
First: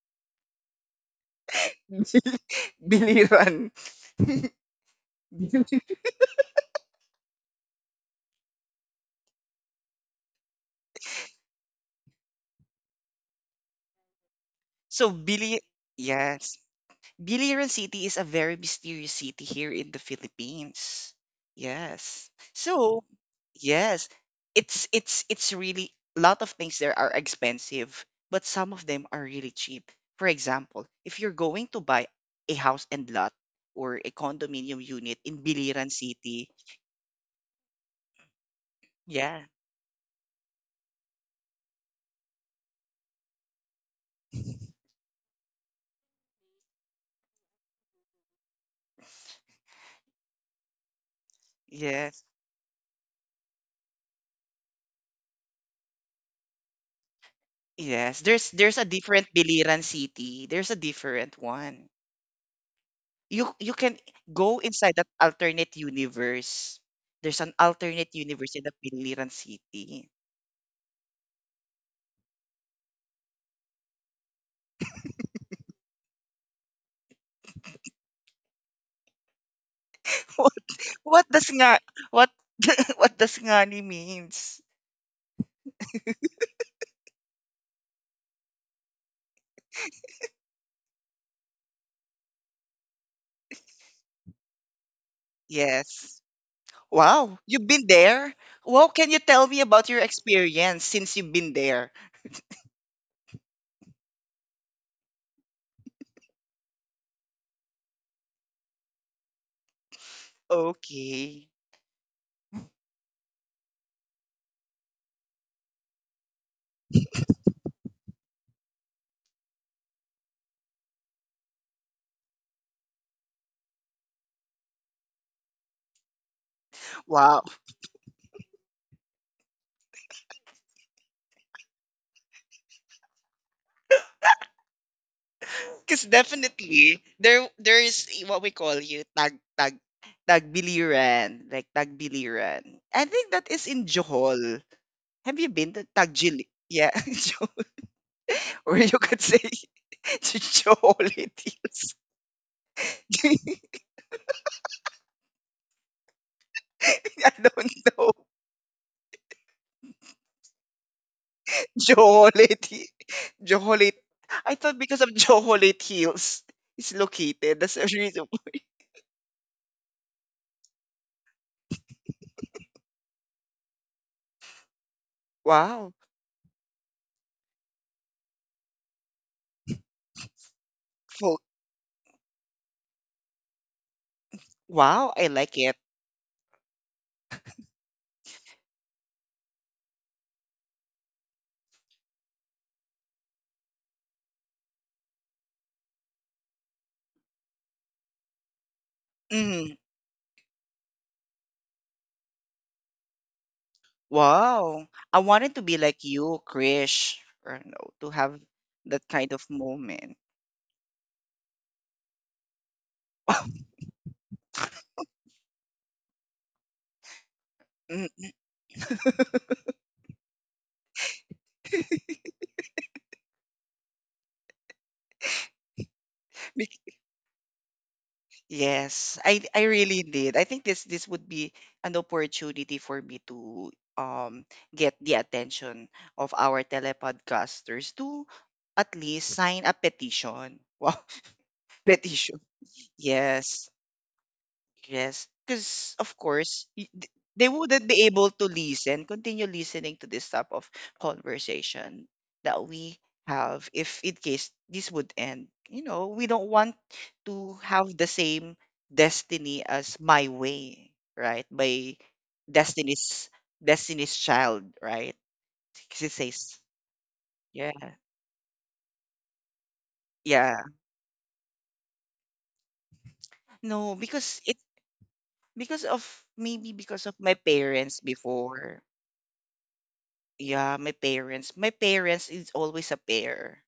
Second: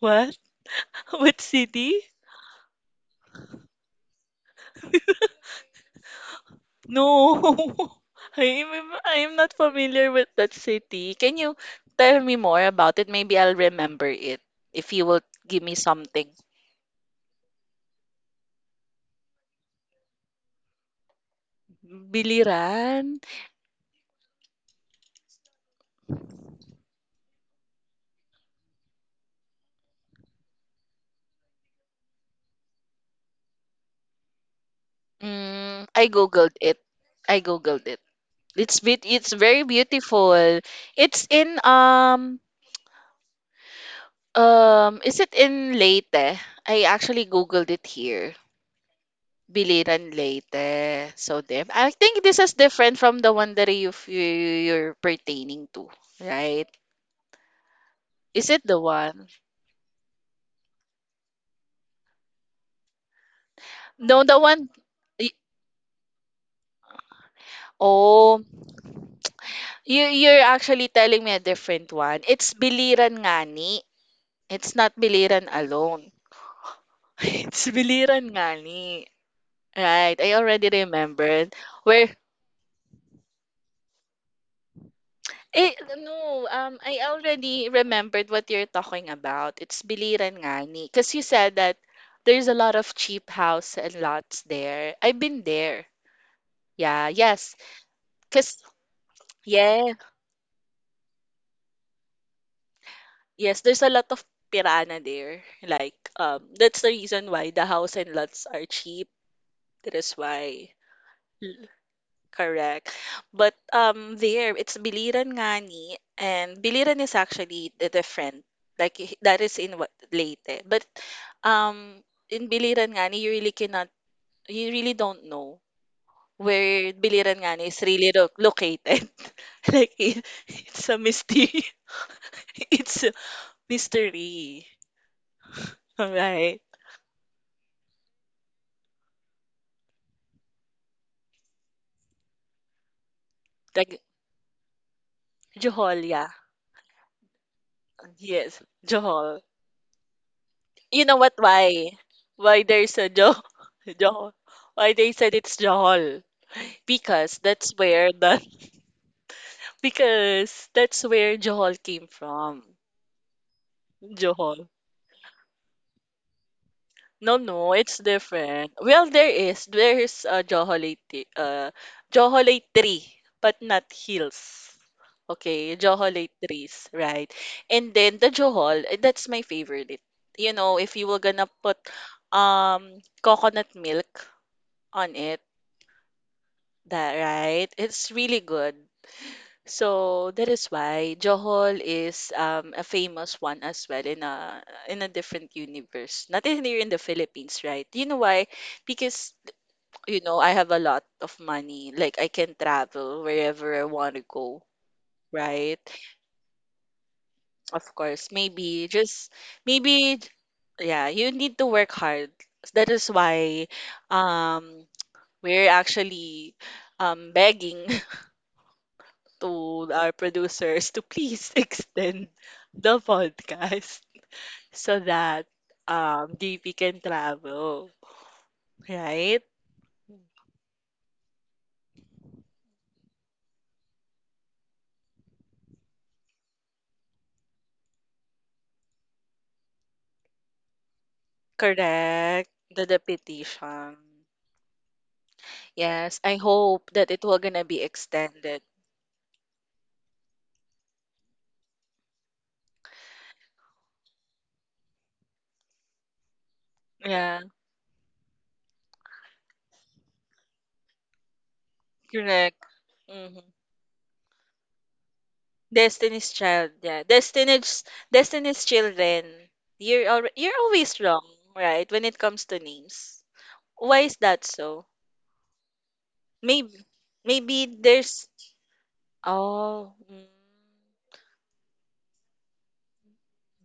B: what? What city?
A: Biliran.
B: No. I am I am not familiar with that city. Can you tell me more about it? Maybe I'll remember it if you
A: so
B: will
A: Bili
B: give me something.
A: yes. Biliran City is a very mysterious city here in the Philippines. Yes. So
B: Biliran.
A: yes. It's it's it's really, a lot of things there are expensive, but some of them are really cheap. For example, if you're going to buy a house and lot or a condominium unit in
B: Mm,
A: Biliran
B: I
A: City,
B: googled it. I googled it. It's bit it's
A: yeah.
B: very beautiful. It's in um Um, is it in Leyte? I actually googled it here. Biliran Leyte. So there. I
A: Yes.
B: think this is different from the one that you you- you're pertaining to, right?
A: Yes.
B: Is
A: There's
B: it
A: there's
B: the
A: a different
B: one?
A: Biliran City. There's a different one. You you can
B: No, the
A: go
B: one.
A: inside that
B: y-
A: alternate universe. There's an alternate
B: Oh,
A: universe in the Biliran
B: you
A: City.
B: you're actually telling me a different one. It's Biliran Ngani. It's not Biliran alone. It's Biliran Ngani. Right. I already
A: What does
B: remembered.
A: nga
B: Where
A: what what does ngani means?
B: Eh, no, um, I already remembered what you're talking about. It's Biliran Ngani. Because you said that there's a lot of cheap house and lots there. I've been there.
A: Yes.
B: Yeah,
A: Wow,
B: yes.
A: you've been there?
B: Because,
A: Wow, can you tell me
B: yeah,
A: about your experience since you've been there?
B: yes, there's a lot of pirana there. Like, um, that's the reason why the house and lots are cheap. That is why.
A: Okay.
B: Correct. But um there it's biliran nga ni and biliran is actually the different. Like i- that is in what Leyte. But um in biliran nga ni you really cannot you really don't know where biliran
A: Wow.
B: nga ni is really lo- located. Like it, it's a mystery. It's a mystery.
A: Because
B: All right.
A: definitely there there is i- what we call you tag tag tagbiliran, like tagbiliran. I think that is in
B: Like
A: Johor. Have you been to
B: Joholia.
A: Tagjili? Yeah, Johor.
B: Yes,
A: Or you could say
B: Johor.
A: Johor
B: You know what?
A: it
B: Why?
A: is.
B: Why there's a jo Johor? Why they said it's Johor?
A: I
B: Because
A: don't
B: that's
A: know.
B: where the because that's where Johor came
A: Joholate.
B: from.
A: Hi- Joholate. I
B: Johor.
A: thought because of Joholate Hills is
B: No,
A: located. That's
B: no,
A: the
B: it's
A: reason.
B: different. Well, there is there's a Joholate uh Joholate tree, but not hills. Okay,
A: Wow.
B: Joholate trees, right? And then the Johol, eh, that's my favorite. You know, if you were
A: Fo-
B: gonna put um coconut milk
A: Wow,
B: on
A: I
B: it.
A: like it.
B: That right? It's really good. So that is why Johor is um, a famous one as well in a in a different universe. Not in here in the Philippines, right? You know why? Because
A: Mhm.
B: you know I have a lot of money. Like I can travel wherever I want to go,
A: Wow. I wanted to be
B: right?
A: like you, Krish, or no,
B: Of
A: to
B: course,
A: have
B: maybe
A: that
B: just
A: kind of moment.
B: maybe yeah, you need to work hard. That is why um we're actually um begging
A: Mm.
B: to our producers to please extend the podcast so that um D P can travel.
A: Yes,
B: Right?
A: I I really did. I think this this would be an opportunity for me to um get the attention of our telepodcasters to at least sign a petition. Wow, petition.
B: Correct. The, the
A: Yes.
B: petition.
A: Yes, because of
B: Yes, I
A: course y-
B: hope
A: th-
B: that it will
A: they
B: gonna be
A: wouldn't be able to
B: extended.
A: listen, continue listening to this type of conversation that we have, if in case this would end. You know, we don't want
B: Yeah,
A: to have the same destiny as my way, right? By
B: correct.
A: Destiny's
B: Mm-hmm.
A: Destiny's Child, right? Because it
B: Destiny's
A: says,
B: Child, yeah.
A: yeah,
B: Destiny's Destiny's Children. You're al-
A: yeah.
B: you're always wrong, right? When it comes to names.
A: No,
B: Why is
A: because
B: that
A: it
B: so?
A: because of maybe
B: Maybe
A: because of my
B: maybe
A: parents
B: there's
A: before.
B: Oh, mm.
A: Yeah, my parents. My parents is always a pair.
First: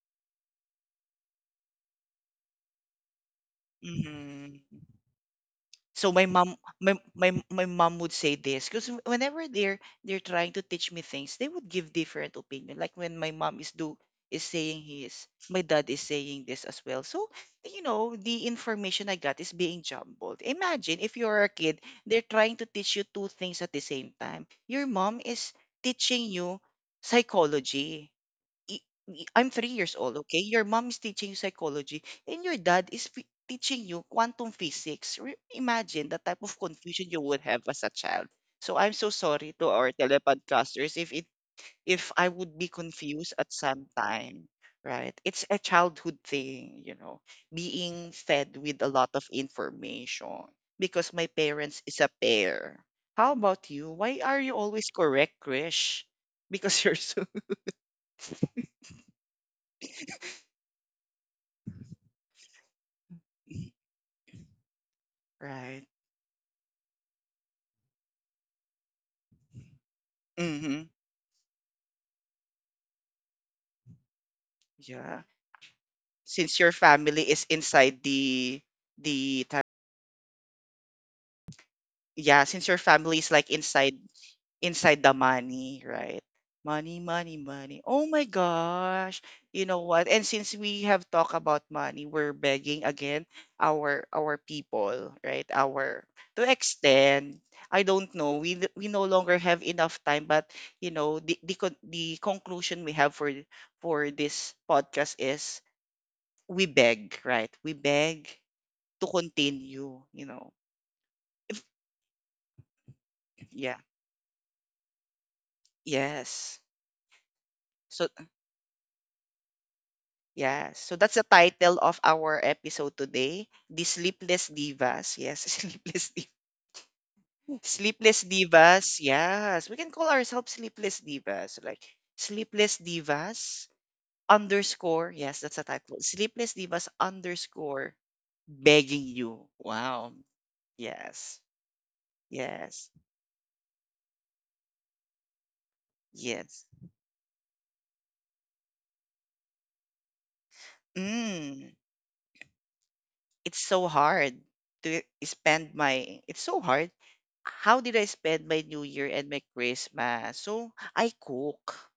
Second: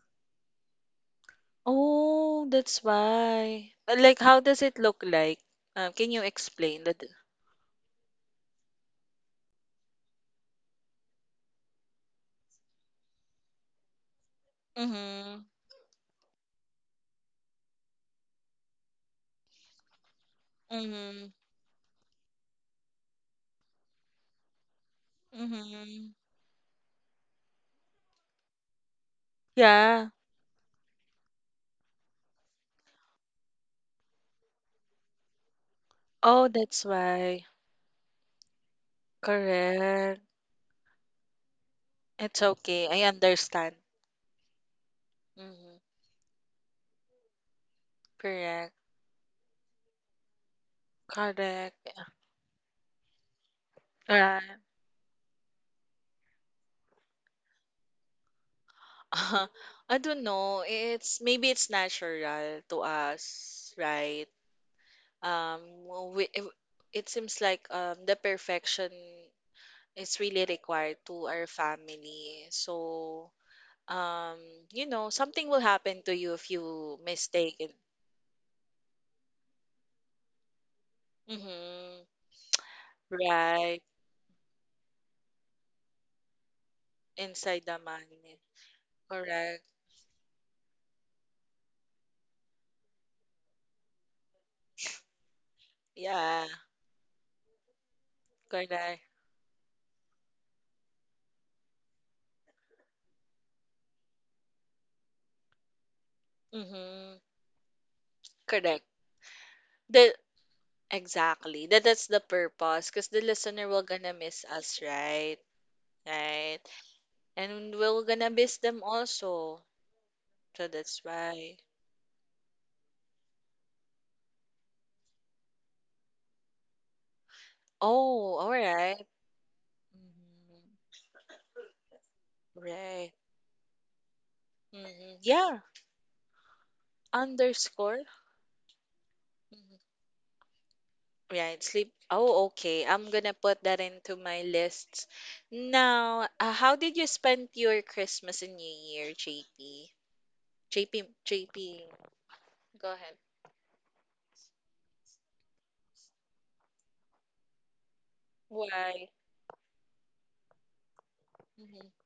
B: Oh, that's why. But, like, how
A: Mhm.
B: does it look like? Uh, can
A: So
B: you
A: my mom,
B: explain
A: my
B: that?
A: my my mom would say this because whenever they're they're trying to teach me things, they would give different opinion. Like when my mom is do is saying his,
B: Mm-hmm.
A: my dad is saying this as well. So you know, the information I got is being jumbled. Imagine if
B: Mm-hmm.
A: you're a kid, they're trying to teach you two things at the same time. Your mom is
B: Mm-hmm.
A: teaching you psychology, i- am three years
B: Yeah.
A: old, okay? Your mom is teaching you psychology and your dad is fi- teaching you quantum physics. Re- imagine the type
B: Oh,
A: of
B: that's
A: confusion you would
B: why.
A: have as a child. So I'm so sorry to our
B: Correct.
A: telepodcasters if it if I
B: It's
A: would be
B: okay. I
A: confused at
B: understand.
A: some time, right? It's a
B: Mm-hmm.
A: childhood thing, you know, being fed
B: Correct.
A: with a lot of information because my parents
B: Correct.
A: is a pair. How about you? Why
B: Yeah.
A: are you always correct, Krish? Because you're so.
B: I don't know. It's maybe it's natural to us, right? Um,
A: Right.
B: we, it it seems like um the perfection. It's really
A: Mhm,
B: required to our family. So, um, you know,
A: yeah.
B: something will happen to you if
A: Since your
B: you
A: family is
B: mistake it.
A: inside the the ta-
B: Mm-hmm.
A: yeah, since your family is like
B: Right.
A: inside inside the money, right? Money, money,
B: Inside the
A: money. Oh my
B: money.
A: gosh.
B: Correct.
A: You know what? And since we have talked about money, we're begging again our our people, right? Our, to
B: Yeah.
A: extend. I don't know. We n- we
B: Correct.
A: no longer have enough time, but you know, the the, con- the conclusion we have for for this podcast is, we
B: Mm-hmm.
A: beg, right? We beg
B: Correct.
A: to continue,
B: The
A: you know. If,
B: exactly. That that's the purpose. Because the listener
A: yeah.
B: will gonna miss us, right?
A: Yes.
B: Right. And we're
A: So
B: gonna miss them also. So
A: yes. So
B: that's
A: that's the
B: why.
A: title of our episode today. The Sleepless Divas. Yes, Sleepless Divas. Sleepless
B: Oh, all right.
A: Divas. Yes. We can call ourselves
B: Mm-hmm.
A: Sleepless Divas. Like Sleepless
B: Right.
A: Divas underscore.
B: Mm-hmm.
A: Yes, that's
B: Yeah.
A: a title. Sleepless Divas underscore
B: Underscore?
A: begging you.
B: Mhm.
A: Wow. Yes.
B: Right, sleep. Oh, okay.
A: Yes.
B: I'm gonna put that into my lists. Now, uh,
A: Yes.
B: how did you spend your Christmas and New Year, J P? JP,
A: Mm.
B: JP, go ahead.
A: It's so hard to spend my, it's so hard, how did I spend my New
B: Why?
A: Year and my Christmas? So, i
B: Mhm.
A: cook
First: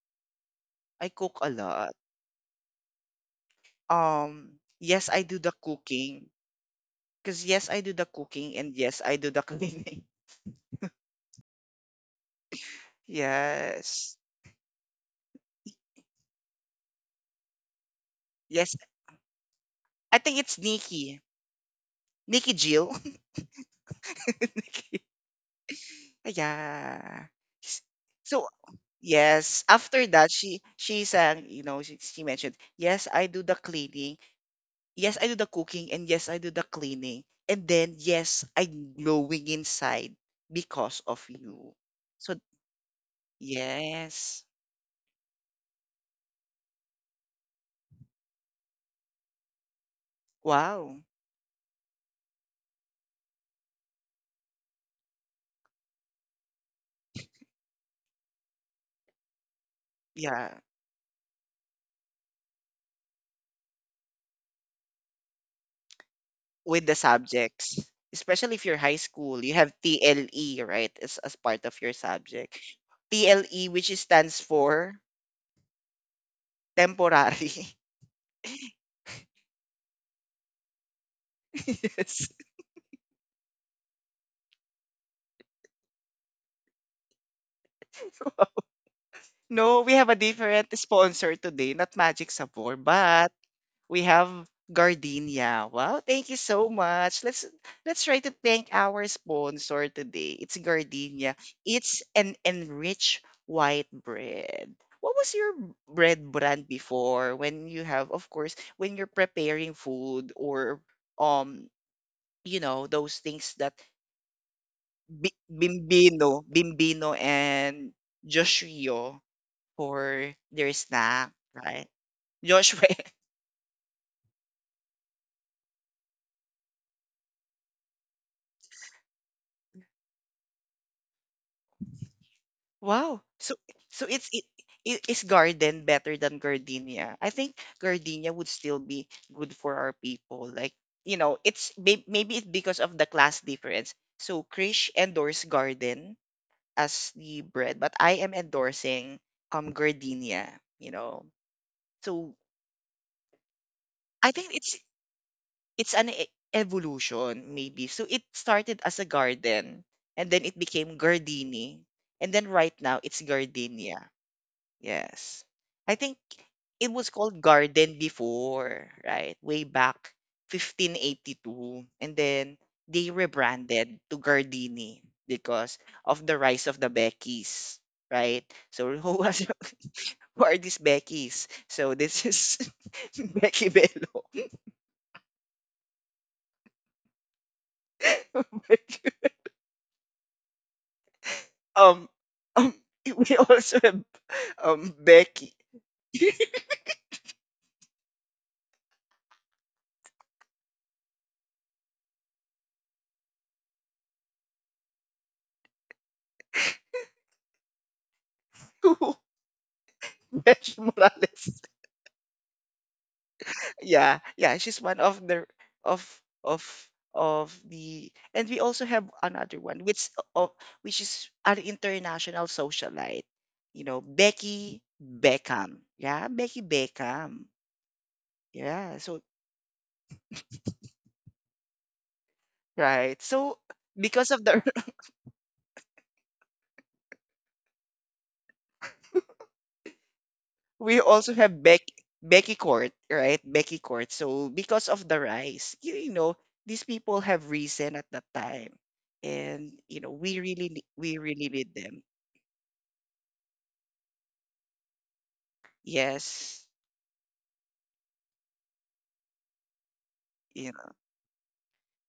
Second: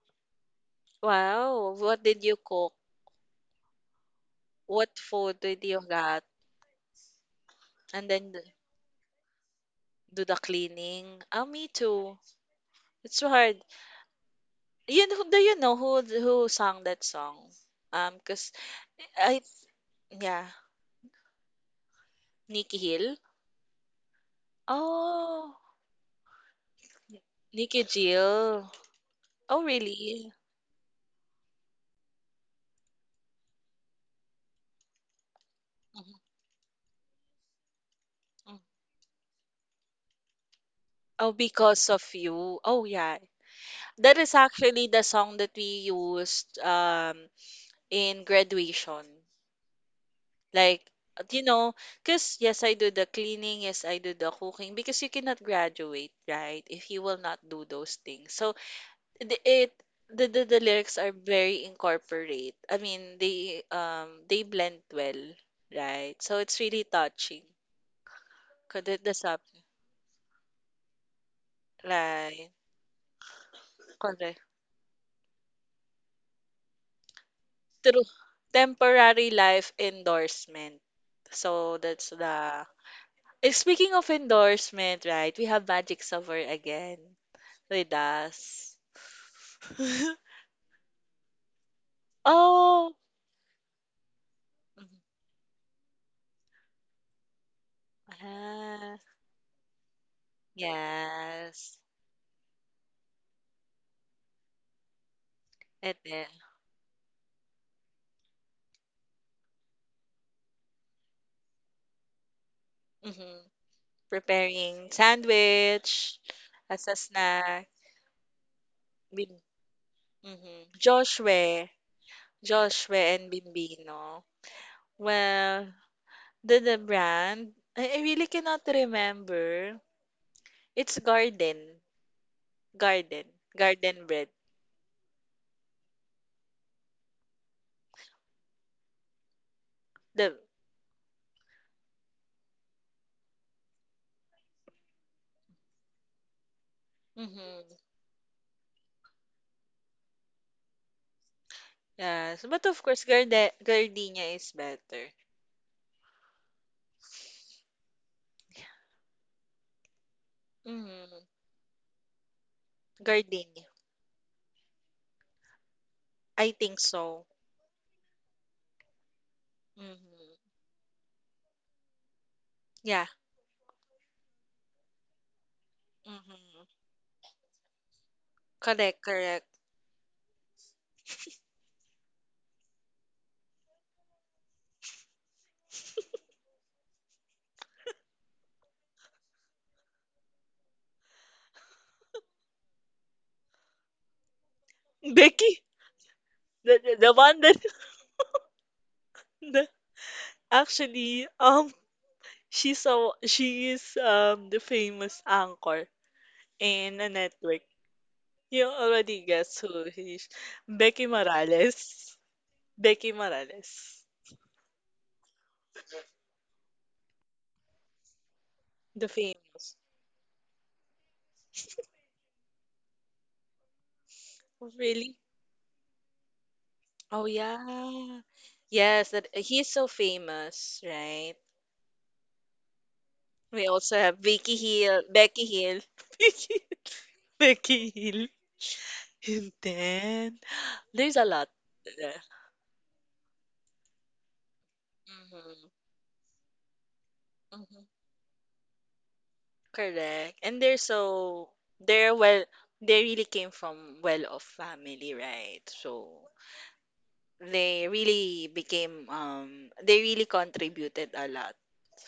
A: I cook a
B: Wow,
A: lot.
B: what did you cook?
A: Um
B: What
A: yes, I do
B: food
A: the
B: did you get?
A: cooking. Because yes, I do the
B: And then the-
A: cooking, and yes, I do the cleaning.
B: do the cleaning. Oh, me too. It's so hard.
A: Yes.
B: You know, do you know who who sang that song? Um, cause
A: Yes,
B: I,
A: I think
B: yeah,
A: it's nikki Nikki
B: Nikki
A: Jill.
B: Hill.
A: Nikki.
B: Oh.
A: Yeah. S-
B: Nikki
A: so
B: Jill.
A: yes,
B: Oh,
A: after that,
B: really?
A: she she sang, you know, she, she mentioned, yes, I do the cleaning, yes, I do the cooking, and
B: Mhm,
A: yes, I do the cleaning. And then yes,
B: mm.
A: I'm glowing inside because of
B: Oh,
A: you.
B: because of
A: So
B: you. Oh, yeah. That is
A: yes.
B: actually the song that we used um in graduation. Like,
A: Wow.
B: uh, you know, because yes, I do the cleaning, yes, I do the cooking, because you cannot graduate, right? If you will not do those things. So the it the the,
A: Yeah.
B: the lyrics are very incorporate. I mean, they um they blend well, right? So it's
A: With
B: really
A: the
B: touching.
A: subjects. Especially if you're
B: 'Cause
A: high
B: the the
A: school,
B: sub,
A: you have T L E, right? As as part of your
B: right?
A: subject. T L E, which is- stands
B: Correct.
A: for temporary.
B: True. Temporary life endorsement. So that's
A: Yes.
B: the. Eh, Speaking of endorsement, right? We have Magic Summer again with us.
A: No, we have a different sponsor today, not Magic Sabor,
B: Oh.
A: but. We have
B: Mhm.
A: Gardenia. Wow, thank you so much. Let's let's try to thank
B: Ah,
A: our sponsor today. It's Gardenia.
B: yes.
A: It's an enriched white bread. What was your b-
B: And
A: bread
B: then,
A: brand before, when you have, of course, when you're preparing food, or um you know those
B: mhm,
A: things that,
B: preparing
A: bi-
B: sandwich
A: bimbino
B: as a
A: bimbino
B: snack.
A: and Joshua
B: Bim,
A: for
B: mhm.
A: their snack,
B: Joshua,
A: right? Joshua.
B: Joshua and Bimbino. Well, The the brand? I, I really cannot remember. It's Garden.
A: Wow.
B: Garden.
A: So so
B: Garden
A: it's
B: bread.
A: it, it is garden better than gardenia? I think gardenia would still be good for our
B: The
A: people. Like, you know, it's may- maybe it's because of the class difference. So Krish endorsed garden as the bread,
B: mm-hmm.
A: but I am endorsing um gardenia, you know. So
B: Yes. But of course Garde
A: I
B: Gardenia is
A: think it's
B: better.
A: it's an e- evolution maybe. So it started as a garden and then it became
B: Mm-hmm.
A: gardini, and then right now it's
B: Gardenia.
A: gardenia. Yes. I think
B: I think
A: it was
B: so.
A: called Garden before, right? Way back
B: Mm-hmm.
A: fifteen eighty-two. And then
B: Yeah.
A: they rebranded to Gardini because of the rise of
B: Mm-hmm.
A: the Beckys, right? So
B: Correct,
A: who was,
B: correct.
A: who are these Beckys? So this is, Becky Bello. um, um we also have um Becky,
B: Becky, the, the, the one that the, actually um she's a she is um the famous anchor in a network. You
A: who
B: already guessed who he is.
A: Besh
B: Becky
A: Morales.
B: Morales. Becky Morales.
A: Yeah, yeah, she's one of the, of of of the. And we also have
B: The
A: another
B: famous.
A: one, which of which is an international socialite, you know,
B: Oh,
A: Becky
B: really?
A: Beckham. Yeah, Becky
B: Oh,
A: Beckham.
B: yeah.
A: Yeah,
B: Yes,
A: so,
B: that he's so famous, right?
A: right, so
B: We also have
A: because of
B: Vicky
A: the,
B: Hill, Becky Hill, Vicky, Becky Hill. And then
A: we
B: there's a
A: also
B: lot
A: have Becky,
B: there.
A: becky Court, right? Becky Court. So because of the
B: Mm-hmm.
A: rise, you, you know, these people have
B: Mm-hmm.
A: risen at that time, and you know, we
B: Correct. And
A: really
B: they're
A: ne- we really
B: so
A: need them.
B: they're well they really came from well-off family, right? So
A: Yes,
B: they really became um they really contributed a lot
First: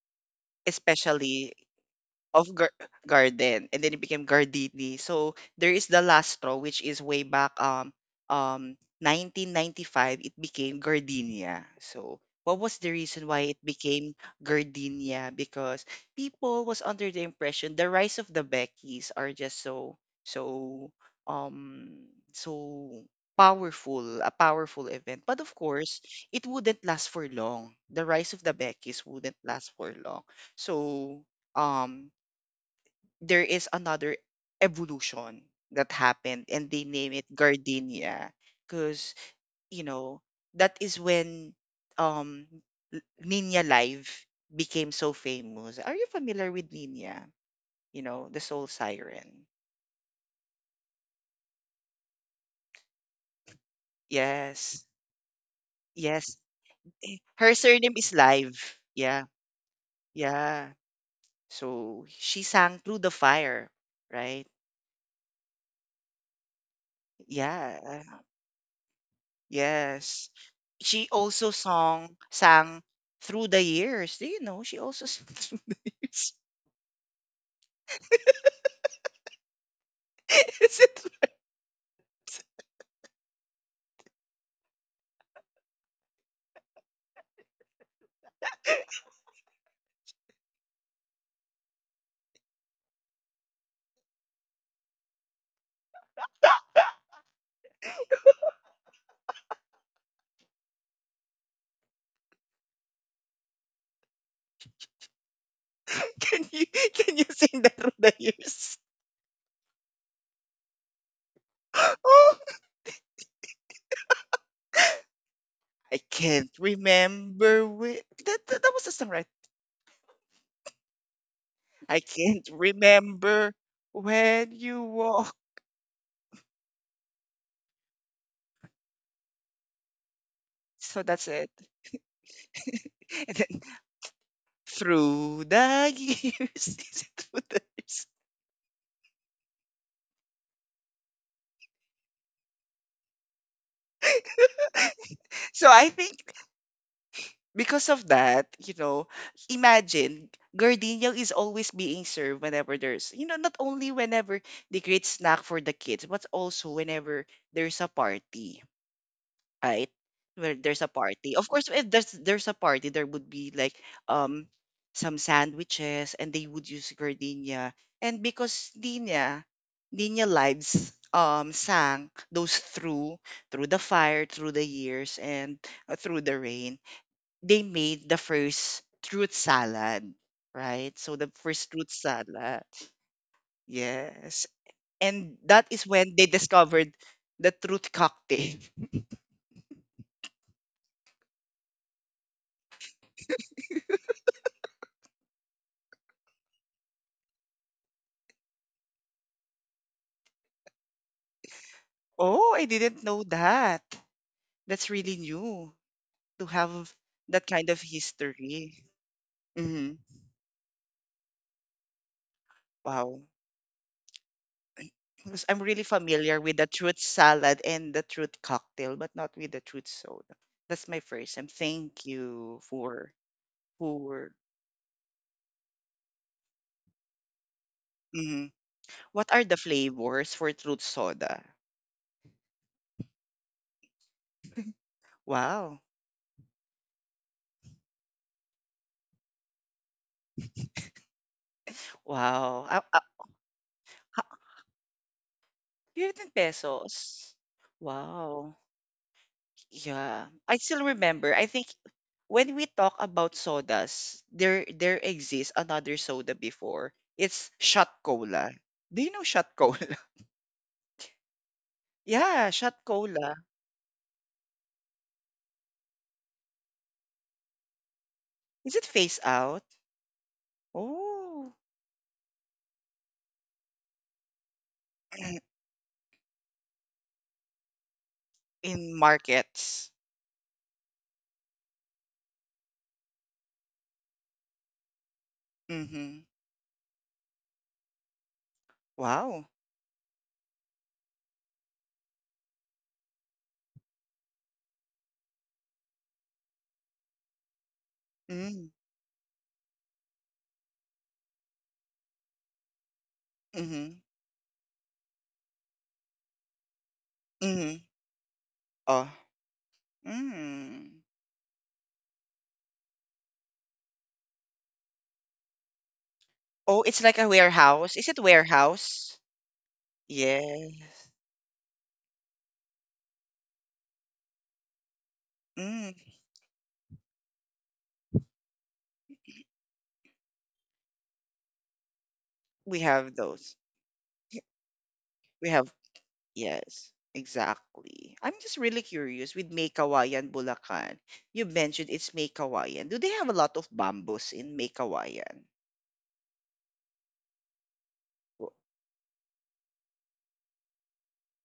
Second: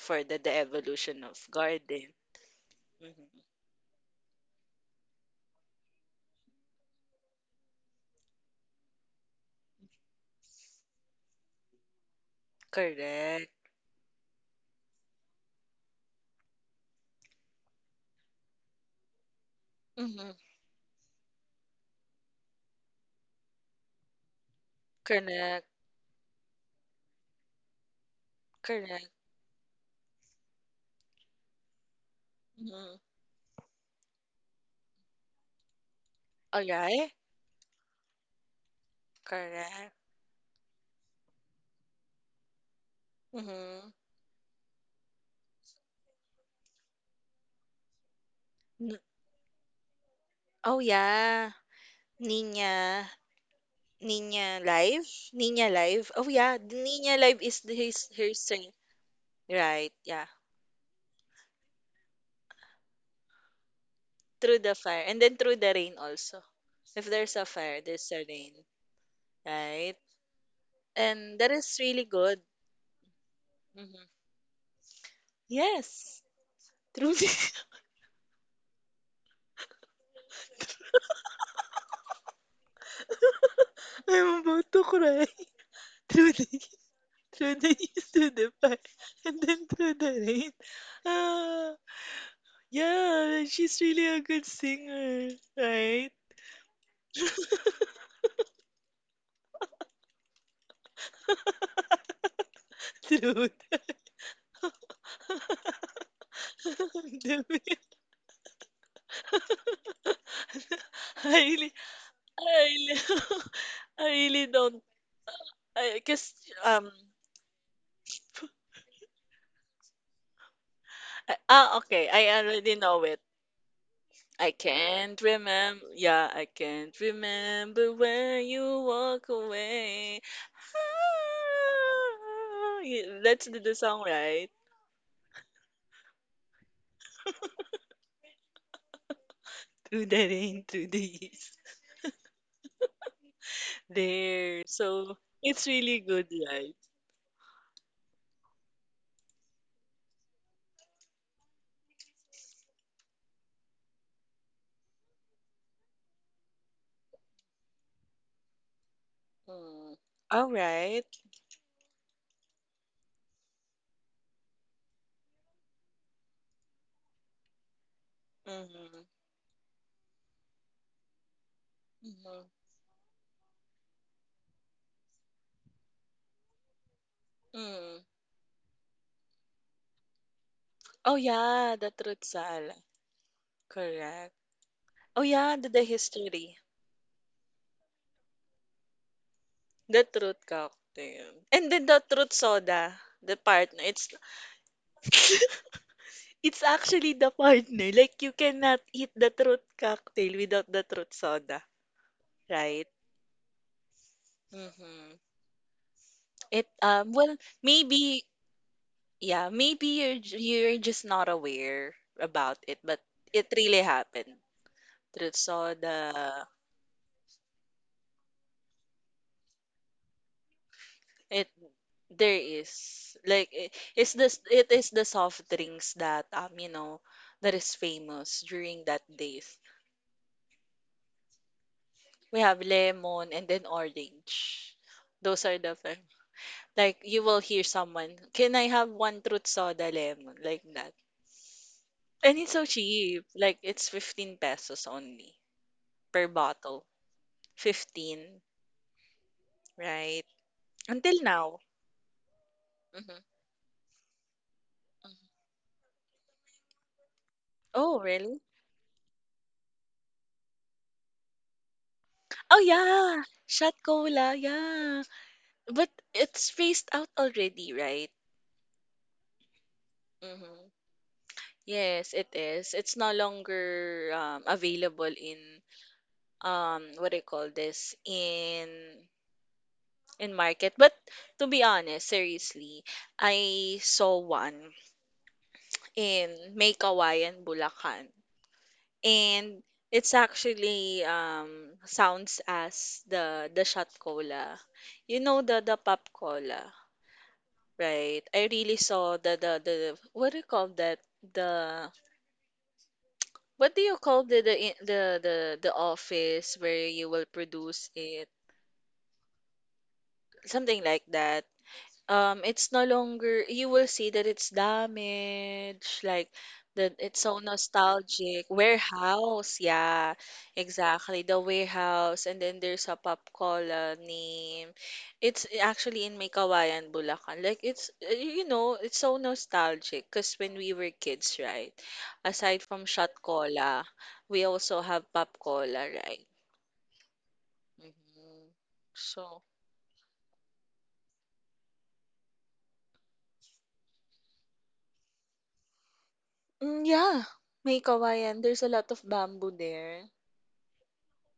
B: for the, the evolution of
A: especially
B: garden.
A: of gar-
B: Mhm.
A: garden. And then it became Gardini. So there is the last straw, which is way back, um um nineteen ninety-five it became Gardenia. So what was the reason
B: Correct.
A: why it became Gardenia? Because people was under the impression the rise of the Beckys are just so
B: Mm-hmm.
A: so um so powerful, a powerful event. But of
B: Correct.
A: course, it wouldn't last for long. The rise of the Beckys
B: Correct.
A: wouldn't last for long. So, um
B: Mm-hmm.
A: there is another evolution that happened,
B: All
A: and they name
B: right.
A: it gardenia because you
B: Correct.
A: know, that is when um L- Nina
B: Mm-hmm.
A: Live became so famous. Are you familiar with Nina? You know, the soul siren.
B: Oh yeah, Nina. Nina
A: Yes.
B: Live. Nina Live. Oh
A: Yes.
B: yeah, the Nina
A: Eh,
B: Live
A: Her
B: is the,
A: surname
B: his
A: is
B: her
A: Live.
B: sing.
A: Yeah.
B: Right. Yeah.
A: Yeah. So she sang Through the Fire, right?
B: Through the fire and then through the rain also. If there's a fire,
A: Yeah.
B: there's a rain. Right.
A: Yes. She
B: And
A: also
B: that is really
A: song
B: good.
A: sang Through the
B: Mhm.
A: Years. Do you know she also sang Through the
B: Yes,
A: Years?
B: Trudy.
A: Is it,
B: I'm about to cry. Trudy, Trudy is through the fire and then through the rain. Ah, yeah, she's really a good singer, right? Trudy.
A: can you can you
B: Damn
A: sing that Through
B: it.
A: the Years?
B: I really,
A: Oh,
B: I really, I really don't.
A: I
B: I guess
A: can't
B: um.
A: remember when that, that that was the song, right?
B: I, ah,
A: I
B: okay. I
A: can't
B: already know it.
A: remember when
B: I
A: you
B: can't
A: walk.
B: remember, yeah, I can't remember when you walk away.
A: So that's it.
B: Ah, y-
A: And
B: That's
A: then
B: the, the song, right?
A: Through the Years, is it Through the Years?
B: Through the rain, through the east. There. So
A: So
B: it's
A: I
B: really
A: think
B: good, right?
A: because of that, you know, imagine Gardenia is always being served whenever there's, you know, not only whenever they create snack for the kids, but also whenever there's a party, right?
B: Mm.
A: Where
B: All
A: there's a
B: right.
A: party. Of course, if there's there's a party, there would be like um some sandwiches, and they would use Gardenia. And because
B: Mm-hmm.
A: Dina, Dina Lives um sang those,
B: Mm-hmm.
A: through through the fire, through the years, and uh, through the rain, they made
B: Mm.
A: the first fruit salad, right? So
B: Oh,
A: the first
B: yeah,
A: fruit
B: the truth
A: salad.
B: sal. Correct.
A: Yes.
B: Oh,
A: And
B: yeah,
A: that
B: the,
A: is
B: the
A: when they
B: history.
A: discovered the truth cocktail.
B: The truth cocktail. And then the truth soda, the partner. It's. It's actually the partner. Like, you cannot eat the truth cocktail without the truth soda,
A: Oh, I
B: right?
A: didn't know that. That's really
B: Mm-hmm.
A: new, to
B: It
A: have
B: um well
A: that kind of
B: Maybe,
A: history.
B: yeah,
A: Hmm.
B: maybe you're j- you're just not aware about it, but
A: Wow.
B: it really happened.
A: 'Cause
B: Truth
A: I'm really familiar
B: soda,
A: with the truth salad and the truth cocktail, but not with the truth soda. That's my first. And
B: it
A: thank
B: there
A: you for
B: is like it, it's
A: for.
B: this it is the soft drinks that, um you know, that is
A: Mm-hmm.
B: famous during that
A: What are the
B: days.
A: flavors for truth soda?
B: We have lemon and then orange. Those are
A: Wow.
B: the fam-. Like you will hear someone, "Can I have one truth soda lemon?" Like that. And it's
A: Wow.
B: so
A: Ah, ah,
B: cheap. Like it's
A: ha-
B: fifteen pesos only
A: fifteen
B: per bottle.
A: pesos.
B: fifteen,
A: Wow. Yeah.
B: right?
A: I still
B: Until
A: remember. I think
B: now.
A: when we talk
B: Mhm,
A: about sodas, there there
B: mhm.
A: exists another soda before. It's shot
B: Oh, really?
A: cola. Do you know shot cola? Yeah,
B: Oh,
A: shot
B: yeah.
A: cola.
B: Shot cola, yeah. But it's phased out already, right?
A: Is it phase out?
B: Mm-hmm.
A: Oh.
B: Yes, it is. It's no longer, um, available in, um what do you call this in
A: In markets.
B: in market. But to be honest, seriously, I saw one
A: Mm-hmm.
B: in May Kawayan, Bulacan.
A: Wow.
B: And it's actually, um sounds as the the shot cola. You know the the pop cola, right? I
A: Mm.
B: really saw the the the. What do you call that? The. What do
A: Mm-hmm.
B: you call the the in- the the, the office where you will
A: Mm-hmm.
B: produce it?
A: Oh.
B: Something
A: Mm.
B: like that. Um it's no longer. You will see that it's damaged, like
A: Oh, it's
B: that.
A: like
B: It's
A: a
B: so
A: warehouse. Is it
B: nostalgic.
A: warehouse?
B: Warehouse, yeah,
A: Yes.
B: exactly, the warehouse. And then there's a pop colony. It's
A: Mm,
B: actually in May Kawayan, Bulacan. Like it's uh, you know, it's so nostalgic because when we were kids, right, aside
A: we
B: from
A: have
B: shot
A: those.
B: cola, we also have pop
A: We have,
B: cola, right?
A: yes, exactly. I'm just
B: Mhm.
A: really curious
B: so
A: with May Kawayan, Bulacan. You mentioned it's May Kawayan. Do they have a lot of bamboos in May Kawayan?
B: mm, yeah, May Kawayan,
A: W-
B: there's a lot of bamboo there.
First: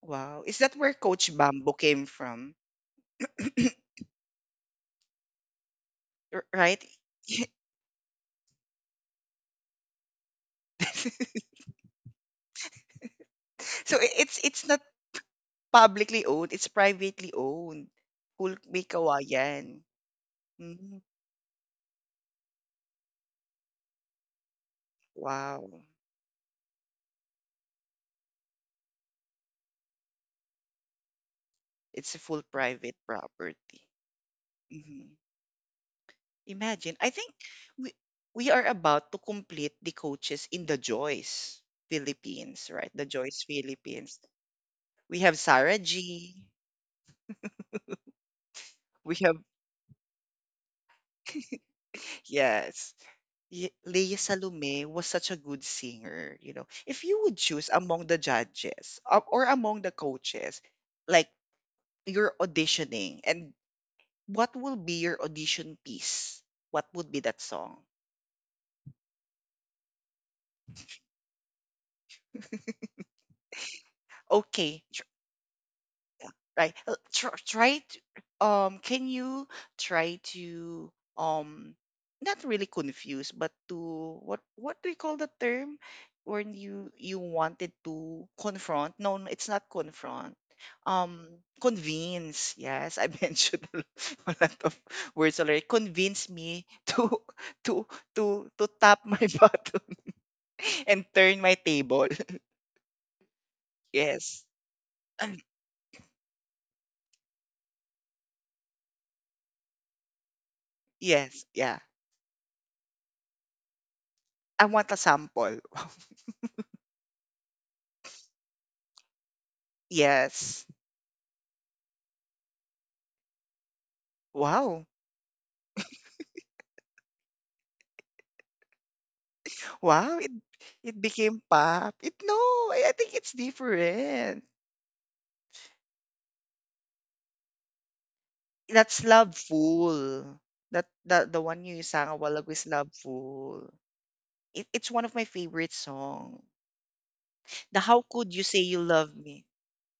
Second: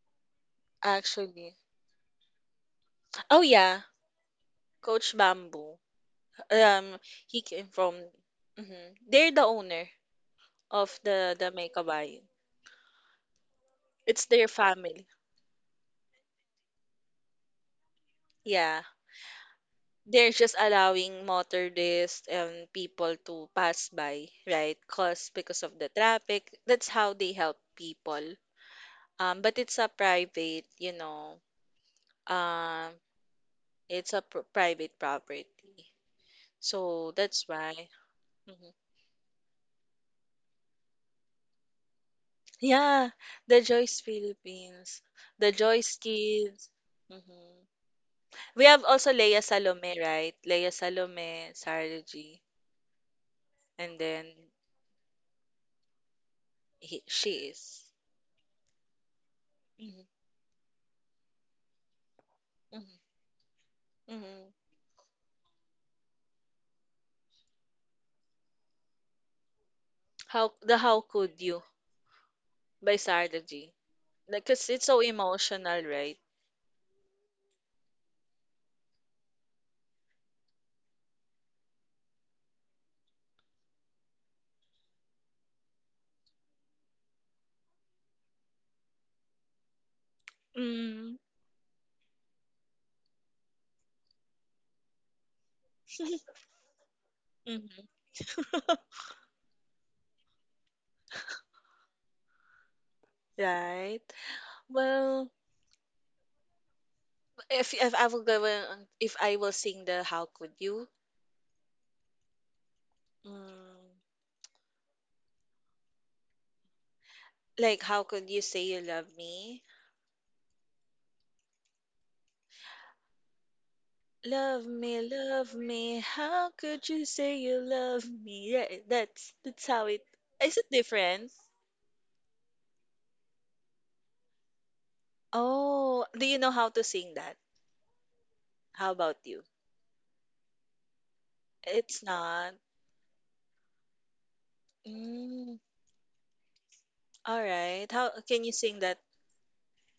A: Wow. Is that where Coach
B: Actually.
A: Bamboo came from?
B: Oh yeah, Coach Bamboo.
A: R- Right?
B: Um, he came from. Hmm. They're the owner of the the Mekabayan.
A: So i-
B: It's
A: it's
B: their
A: it's not
B: family.
A: publicly owned, it's privately owned. Cool May
B: Yeah,
A: Kawayan.
B: they're just
A: Mm,
B: allowing motorists and people to pass by, right? Cause because of
A: wow.
B: the traffic. That's how they help people. Um, but it's a private, you know.
A: It's a full
B: Um,
A: private property.
B: it's a pr private
A: Mhm.
B: property.
A: Imagine, I
B: So
A: think
B: that's why.
A: we we are
B: Mm-hmm.
A: about to complete the coaches in the Joyce Philippines, right? The
B: Yeah,
A: Joyce
B: the Joyce
A: Philippines.
B: Philippines,
A: We have
B: the
A: Sarah
B: Joyce
A: G.
B: Kids. Mhm. We have also
A: We have
B: Leia Salome, right? Leia Salome, Sarah.
A: yes. Ye-
B: And
A: Lea
B: then
A: Salome was such a good singer, you know. If
B: he,
A: you would
B: she
A: choose
B: is.
A: among the judges uh, or among the
B: Hmm.
A: coaches, like you're
B: Hmm.
A: auditioning and
B: Hmm.
A: what will be your audition piece? What would be that song?
B: How the How Could You by Sarah G. Like, 'cause
A: Okay,
B: it's so emotional, right?
A: yeah, right. Uh, tr- try to um Can you try to um not really confuse but to what what do you call the term when you you wanted to confront? No, no, it's not confront.
B: Mm-hmm.
A: um Convince, yes. I mentioned a lo- a lot of words already. Convince me to to to to tap my button and turn my table.
B: Right.
A: Yes.
B: Well,
A: Um,
B: if if I will go on, if I will sing the How Could You,
A: yes, yeah.
B: mm,
A: I want a sample.
B: like How Could You Say You Love Me?
A: Yes.
B: Love
A: Wow.
B: me, love me. How could you say you love me? Yeah, that's that's how it.
A: Wow, it
B: Is it
A: it
B: different?
A: became pop. It no, I, I think it's different.
B: Oh, do you know how to sing that? How
A: That's
B: about
A: Love
B: you?
A: Fool. That the the one you
B: It's
A: sang a while ago
B: not.
A: is Love Fool. It, it's one of my
B: Mm,
A: favorite song.
B: all
A: The
B: right.
A: How
B: How
A: Could You
B: can you
A: Say
B: sing
A: You
B: that?
A: Love Me?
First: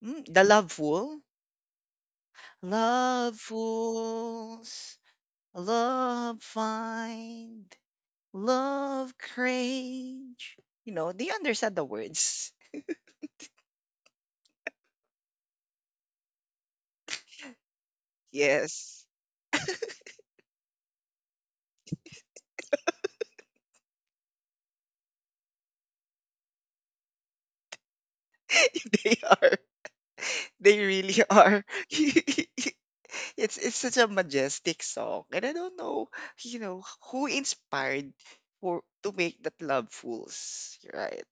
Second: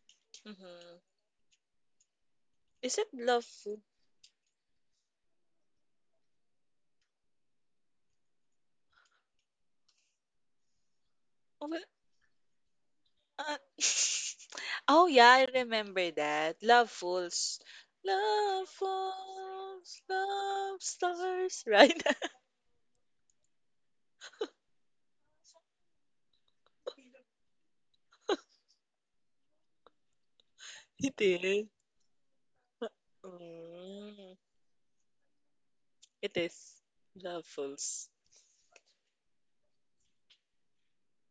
A: Mm, the Love
B: Mm-hmm.
A: Fool.
B: Is it
A: Love
B: love fool?
A: fools, love find, love cringe. You know, they
B: Oh,
A: understand
B: well,
A: the words.
B: uh, oh yeah, I remember that. Love fools. Love
A: Yes,
B: fools, love stars, right?
A: they are. They really
B: It
A: are.
B: is.
A: It's it's such a
B: Mm.
A: majestic song, and I don't know,
B: It
A: you
B: is.
A: know, who
B: Lovefuls.
A: inspired for to make that Love Fools, right?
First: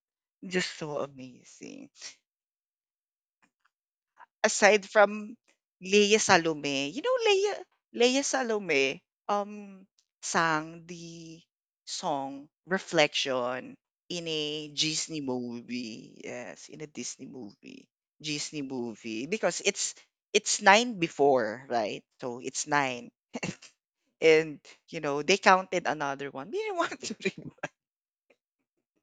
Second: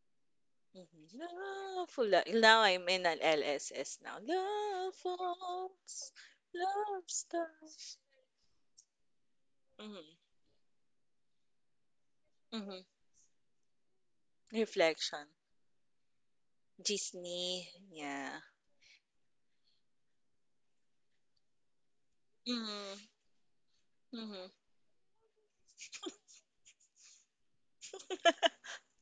A: Just so
B: Mhm.
A: amazing
B: Loveful. La-. Now I'm in an L S S now.
A: aside from
B: Lovefuls.
A: Lea Salome, you
B: Love
A: know, Lea
B: stuff.
A: Lea Salome um
B: Mm-hmm.
A: sang the song
B: Mm-hmm.
A: Reflection in a Disney
B: Reflection.
A: movie. Yes, in a Disney
B: Disney.
A: movie.
B: Yeah.
A: Disney movie because it's it's nine before, right? So it's
B: Mm-hmm.
A: nine
B: Mm-hmm.
A: and you know they counted another one. We didn't want to remove.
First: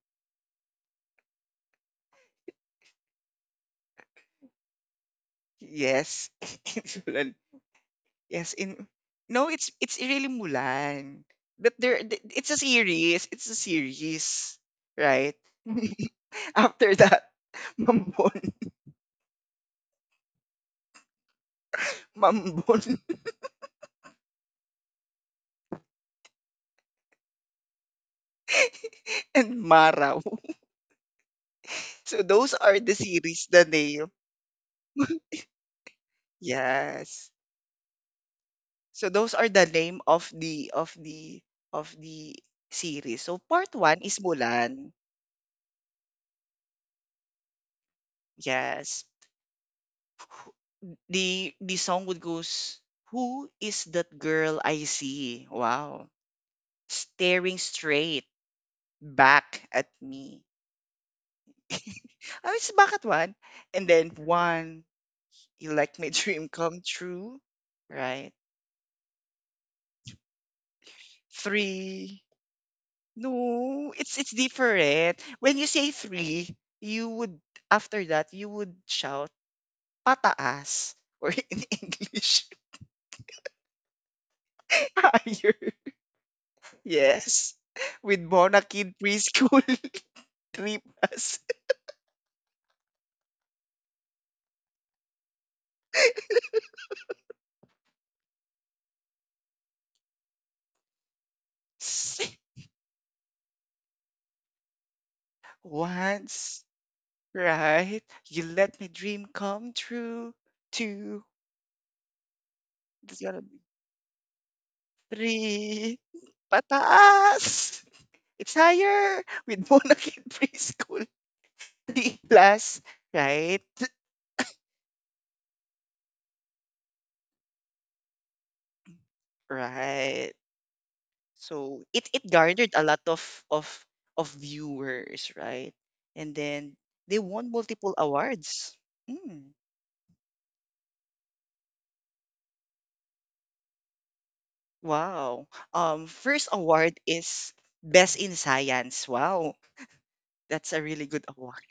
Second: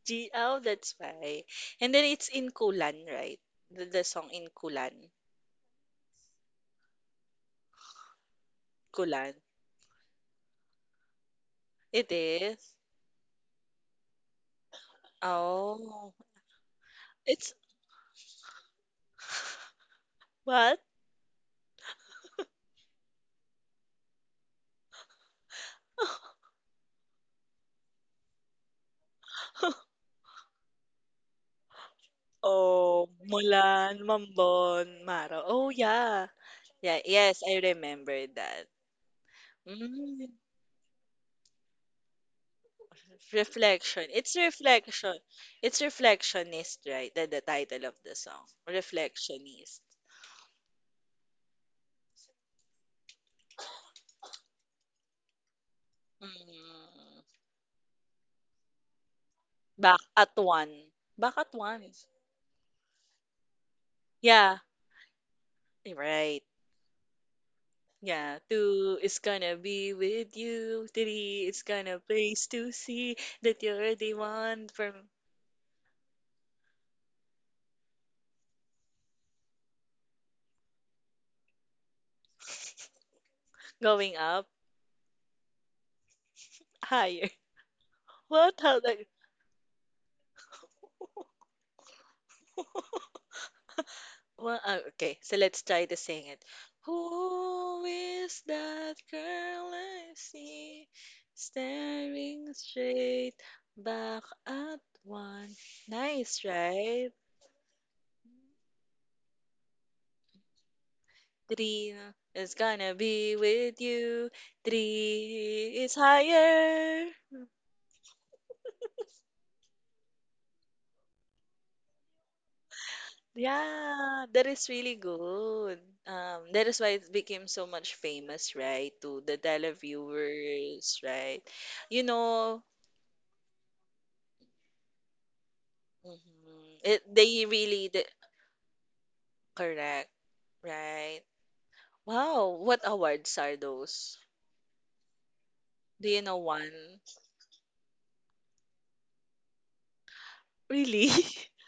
B: G L. That's why. And then it's in Kulan, right? The, the song in Kulan.
A: Yes. Yes, in
B: Kulan.
A: no, it's it's really Mulan. But there
B: It
A: th- it's a
B: is.
A: series, it's a series, right?
B: Oh.
A: After that,
B: It's
A: Mambon,
B: what?
A: Mambon and Maraw. So those are the
B: Oh,
A: series the
B: Mulan,
A: name.
B: Mambon, Mara. Oh, yeah. Yeah,
A: Yes.
B: yes, I remember that.
A: So those are the name of
B: Mm,
A: the of the of the series. So part one
B: reflection.
A: is
B: It's
A: Mulan.
B: reflection. It's reflectionist, right? The, the title of the song.
A: Yes.
B: Reflectionist.
A: The the song would goes, who is that girl I see? Wow.
B: Mm,
A: Staring straight back at
B: back at
A: me.
B: one. Back at one.
A: I was back at one. And then
B: Yeah,
A: one, you like my
B: right.
A: dream come true, right?
B: Yeah, two is gonna be with you. Three is gonna
A: Three,
B: place to see that
A: no,
B: you're the
A: it's it's
B: one from
A: different. When you say three, you would after that you would shout pataas or in English
B: going up
A: higher.
B: higher.
A: Yes. With
B: What?
A: Bona
B: How
A: Kid
B: that?
A: preschool. Three plus.
B: Well, uh, okay, so let's try to sing it. Who is that girl I see staring straight back at one? Nice,
A: Once.
B: right?
A: Right? You let my dream come true. Two.
B: Three is gonna
A: It's
B: be
A: gonna be
B: with you. Three is
A: three.
B: higher.
A: Pataas! It's higher with Mona Kid Preschool. D plus. Right?
B: Yeah, that is really good. Um, that is why it became so much famous, right? To the
A: Right.
B: televiewers, right?
A: So
B: You
A: it, it
B: know.
A: garnered a lot of of of viewers, right? And then
B: Mhm. It,
A: they
B: they
A: won
B: really
A: multiple
B: d.
A: awards. Mm,
B: Correct, right? Wow, what awards are those?
A: wow. Um
B: Do you know
A: first award
B: one?
A: is Best in Science. Wow. That's a really
B: Really?
A: good award.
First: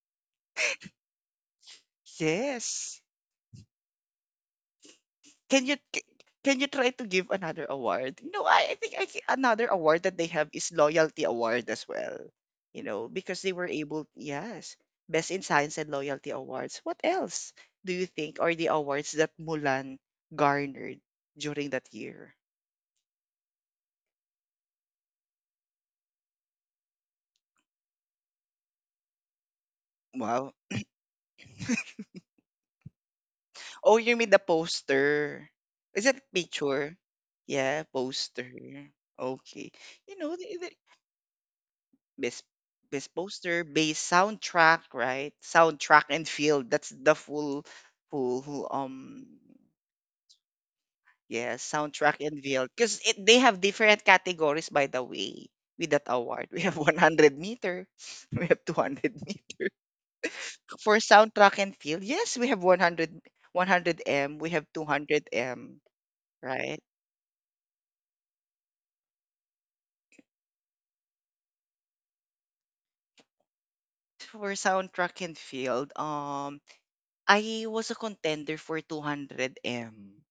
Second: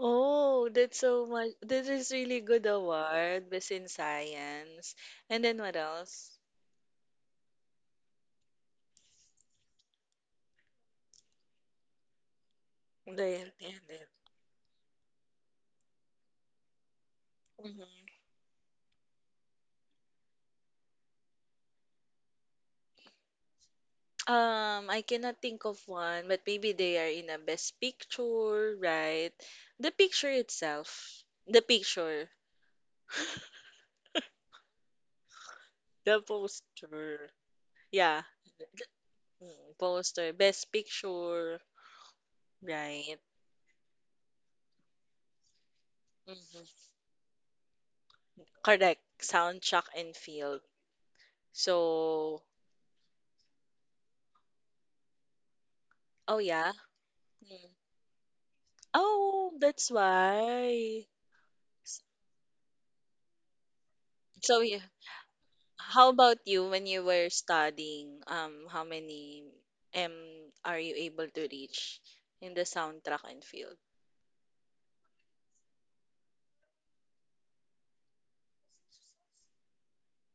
B: Oh, that's so much. That is really good
A: Yes.
B: award, Best in Science. And then
A: Can you
B: what
A: c-
B: else?
A: can you try to give another award? You know, I, I think I think another award that they have is loyalty award as well. You know, because
B: The.
A: they were
B: They.
A: able, yes, best in science and loyalty awards. What else
B: Hmm.
A: do you think are the awards that Mulan garnered during that year?
B: Um, I cannot think of one, but maybe they are in a Best Picture, right? The picture
A: Wow.
B: itself, the picture,
A: Oh, you mean the poster? Is
B: the
A: it picture?
B: poster.
A: Yeah,
B: Yeah.
A: poster. Okay.
B: Mm.
A: You
B: Poster,
A: know, th-
B: best
A: th-
B: picture,
A: best best
B: right?
A: poster, best soundtrack, right? Soundtrack and field.
B: Hmm.
A: That's the full full who
B: Correct.
A: um
B: Soundtrack and field.
A: yeah, soundtrack
B: So,
A: and field. Because it they have different categories, by the way, with that
B: oh
A: award. We
B: yeah.
A: have one hundred
B: Mm.
A: meter, we have two hundred
B: Oh,
A: meter.
B: that's
A: For
B: why.
A: soundtrack and
B: S-.
A: field, yes, we have one hundred one hundred M, we
B: So,
A: have
B: yeah.
A: two hundred M,
B: How about you
A: right?
B: when you were studying? Um, how many M are you able to reach in the soundtrack and field?
A: For soundtrack and field, um I was a contender for two hundred M.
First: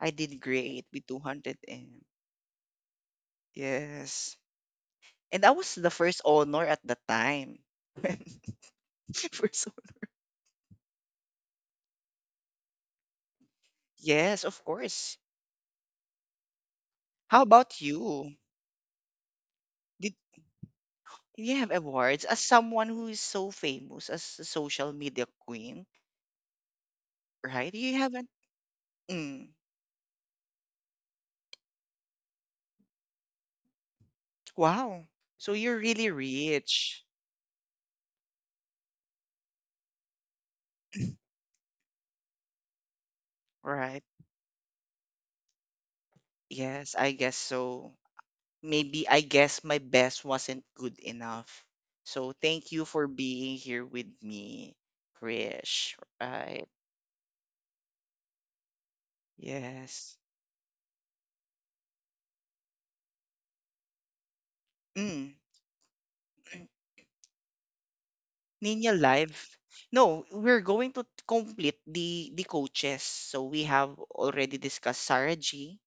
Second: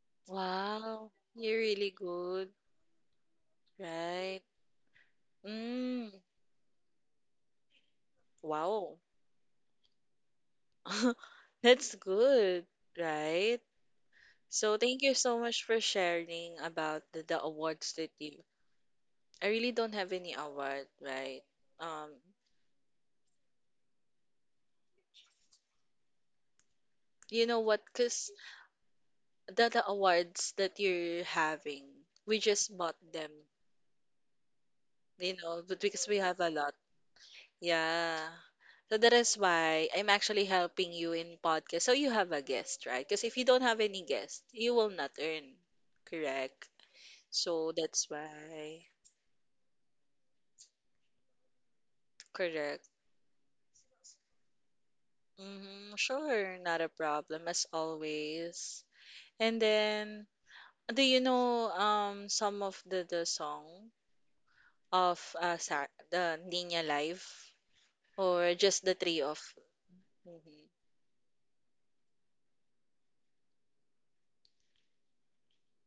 A: I did great with
B: Wow,
A: two hundred
B: you're really
A: M.
B: good,
A: Yes.
B: right?
A: And that was the
B: Mm,
A: first honor at the time.
B: wow.
A: First honor.
B: That's good, right?
A: Yes, of
B: So thank you
A: course.
B: so much for sharing about the,
A: How
B: the
A: about
B: awards that
A: you?
B: you. I really don't have
A: Did
B: any award, right?
A: you have
B: Um,
A: awards as someone who is so famous as a social media queen,
B: you know
A: right?
B: what?
A: You haven't.
B: Cause
A: Mm,
B: the, the awards that you're having, we just bought them.
A: wow.
B: You
A: So
B: know,
A: you're
B: but because
A: really
B: we have a lot.
A: rich,
B: Yeah. So that is why I'm actually helping you in podcast. So you have a guest, right? Because if you don't have any
A: right?
B: guest, you will not earn. Correct.
A: Yes, I guess
B: So
A: so.
B: that's why.
A: Maybe I guess my best wasn't good enough. So thank you
B: Correct.
A: for being here with me, Krish.
B: Mhm, sure,
A: Right.
B: not a problem as always. And
A: Yes.
B: then, do you know um some of the the song
A: Mm.
B: of uh sa the Nina Live, or just
A: Ninja
B: the three
A: Live.
B: of?
A: No, we're
B: Mm-hmm.
A: going to complete the the coaches. So we have already discussed Sarah G.,